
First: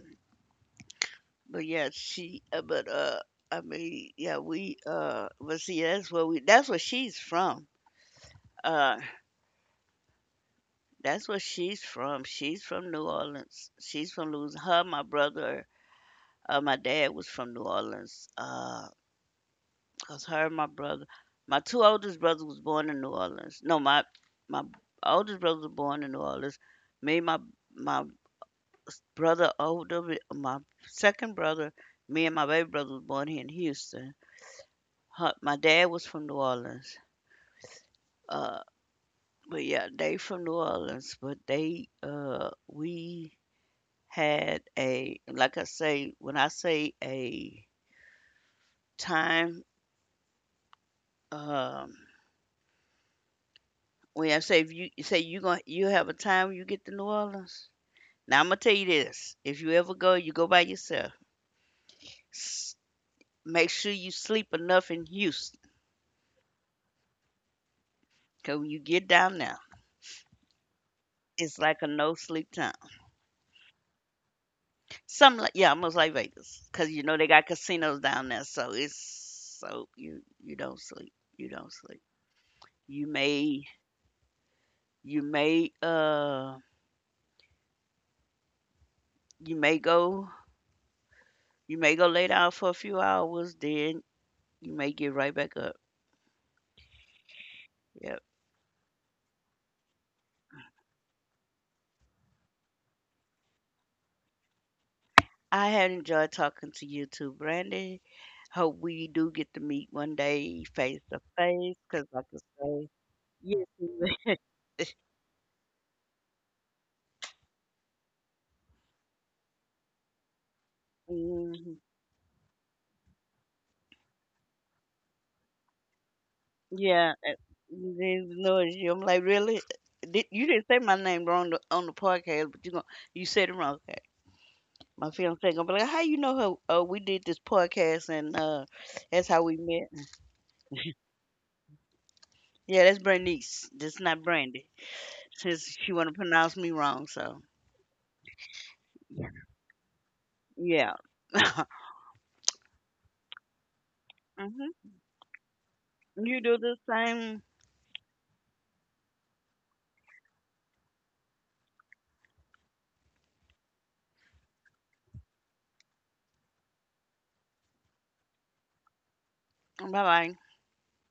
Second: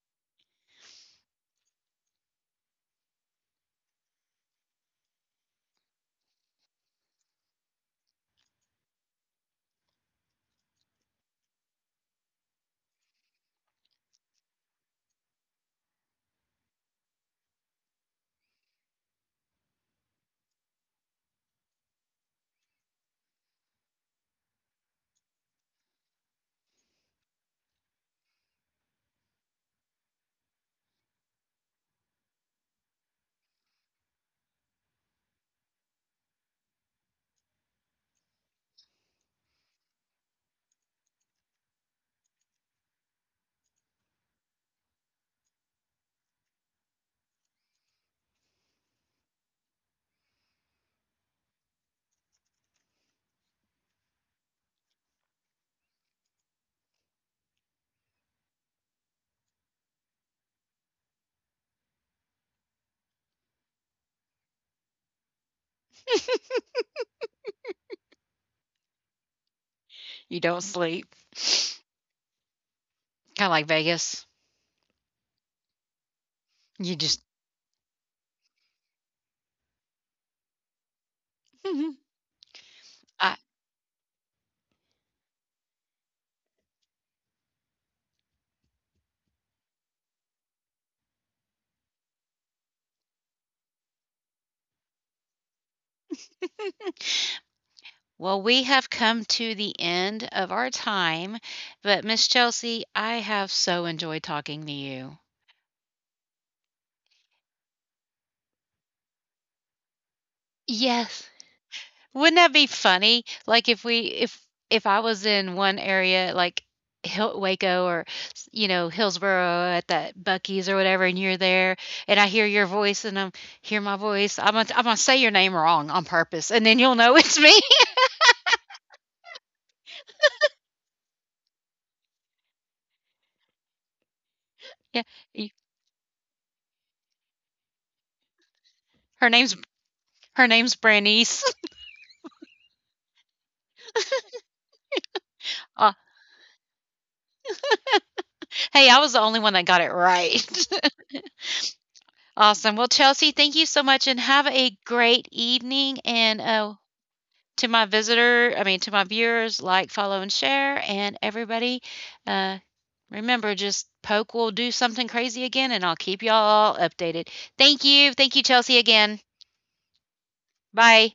Speaker 2: But yeah, she. But I mean, yeah, we. But see, that's where we. That's where she's from. Uh, that's where she's from. She's from New Orleans. She's from Louisiana. Her, my brother, my dad was from New Orleans. Cause her and my brother, my two oldest brothers was born in New Orleans. No, my oldest brother was born in New Orleans. Me, my brother older, my second brother, me and my baby brother was born here in Houston. Her, my dad was from New Orleans. Uh, but yeah, they from New Orleans. But they, we had a, like I say, when I say a time. Um, When I say, if you, you say you gonna, you have a time when you get to New Orleans. Now Imma tell you this, if you ever go, you go by yourself. S Make sure you sleep enough in Houston, 'cause when you get down there,
Speaker 1: [laughs] You don't sleep.
Speaker 2: it's like a no sleep town.
Speaker 1: Kind of like Vegas.
Speaker 2: Some like, yeah, almost like Vegas, 'cause
Speaker 1: You
Speaker 2: you know
Speaker 1: just
Speaker 2: they got casinos down there, so it's, so you don't sleep, you don't
Speaker 1: [laughs]
Speaker 2: sleep. You
Speaker 1: I,
Speaker 2: may, you may you may go, you may go lay down for a few hours, then you may get right back up. Yep.
Speaker 1: well, we have come to the end of our time, but Miss Chelsea, I have so enjoyed talking to you.
Speaker 2: I have enjoyed talking to you too, Brandy. Hope we do get to meet one day face to
Speaker 1: Yes.
Speaker 2: face, 'cause like
Speaker 1: Wouldn't
Speaker 2: I
Speaker 1: that be
Speaker 2: say,
Speaker 1: funny? Like
Speaker 2: yes,
Speaker 1: if we
Speaker 2: [laughs]
Speaker 1: if I was in one area like Hill, Waco or you know Hillsboro at that Bucky's or whatever, and you're there,
Speaker 2: mm-hmm.
Speaker 1: and I hear your voice, and I'm hear my voice. I'm gonna say your name wrong on purpose, and then you'll know [laughs]
Speaker 2: Yeah,
Speaker 1: it's me.
Speaker 2: there's no issue. I'm like, really? Did, you didn't say my name wrong the, on the podcast, but you going, you said it wrong. Okay.
Speaker 1: Yeah,
Speaker 2: My
Speaker 1: y-
Speaker 2: fiance gonna be like, how you know her? We did this podcast and
Speaker 1: her
Speaker 2: that's how
Speaker 1: name's
Speaker 2: we met.
Speaker 1: her name's Brandice. [laughs]
Speaker 2: Yeah, that's Brandice. That's not Brandy, since
Speaker 1: Uh,
Speaker 2: she wanna pronounce me wrong. So
Speaker 1: hey, I was the
Speaker 2: yeah,
Speaker 1: only one that got it right.
Speaker 2: yeah. [laughs]
Speaker 1: [laughs] Awesome. Well, Chelsea, thank you so much, and have a
Speaker 2: Hmm.
Speaker 1: great evening. And
Speaker 2: You do the same.
Speaker 1: to my visitor, I mean, to my viewers, like, follow, and share. And everybody, uh, remember, just Poke will do something crazy again, and I'll keep y'all updated. Thank you. Thank you, Chelsea, again.
Speaker 2: Bye bye.
Speaker 1: Bye.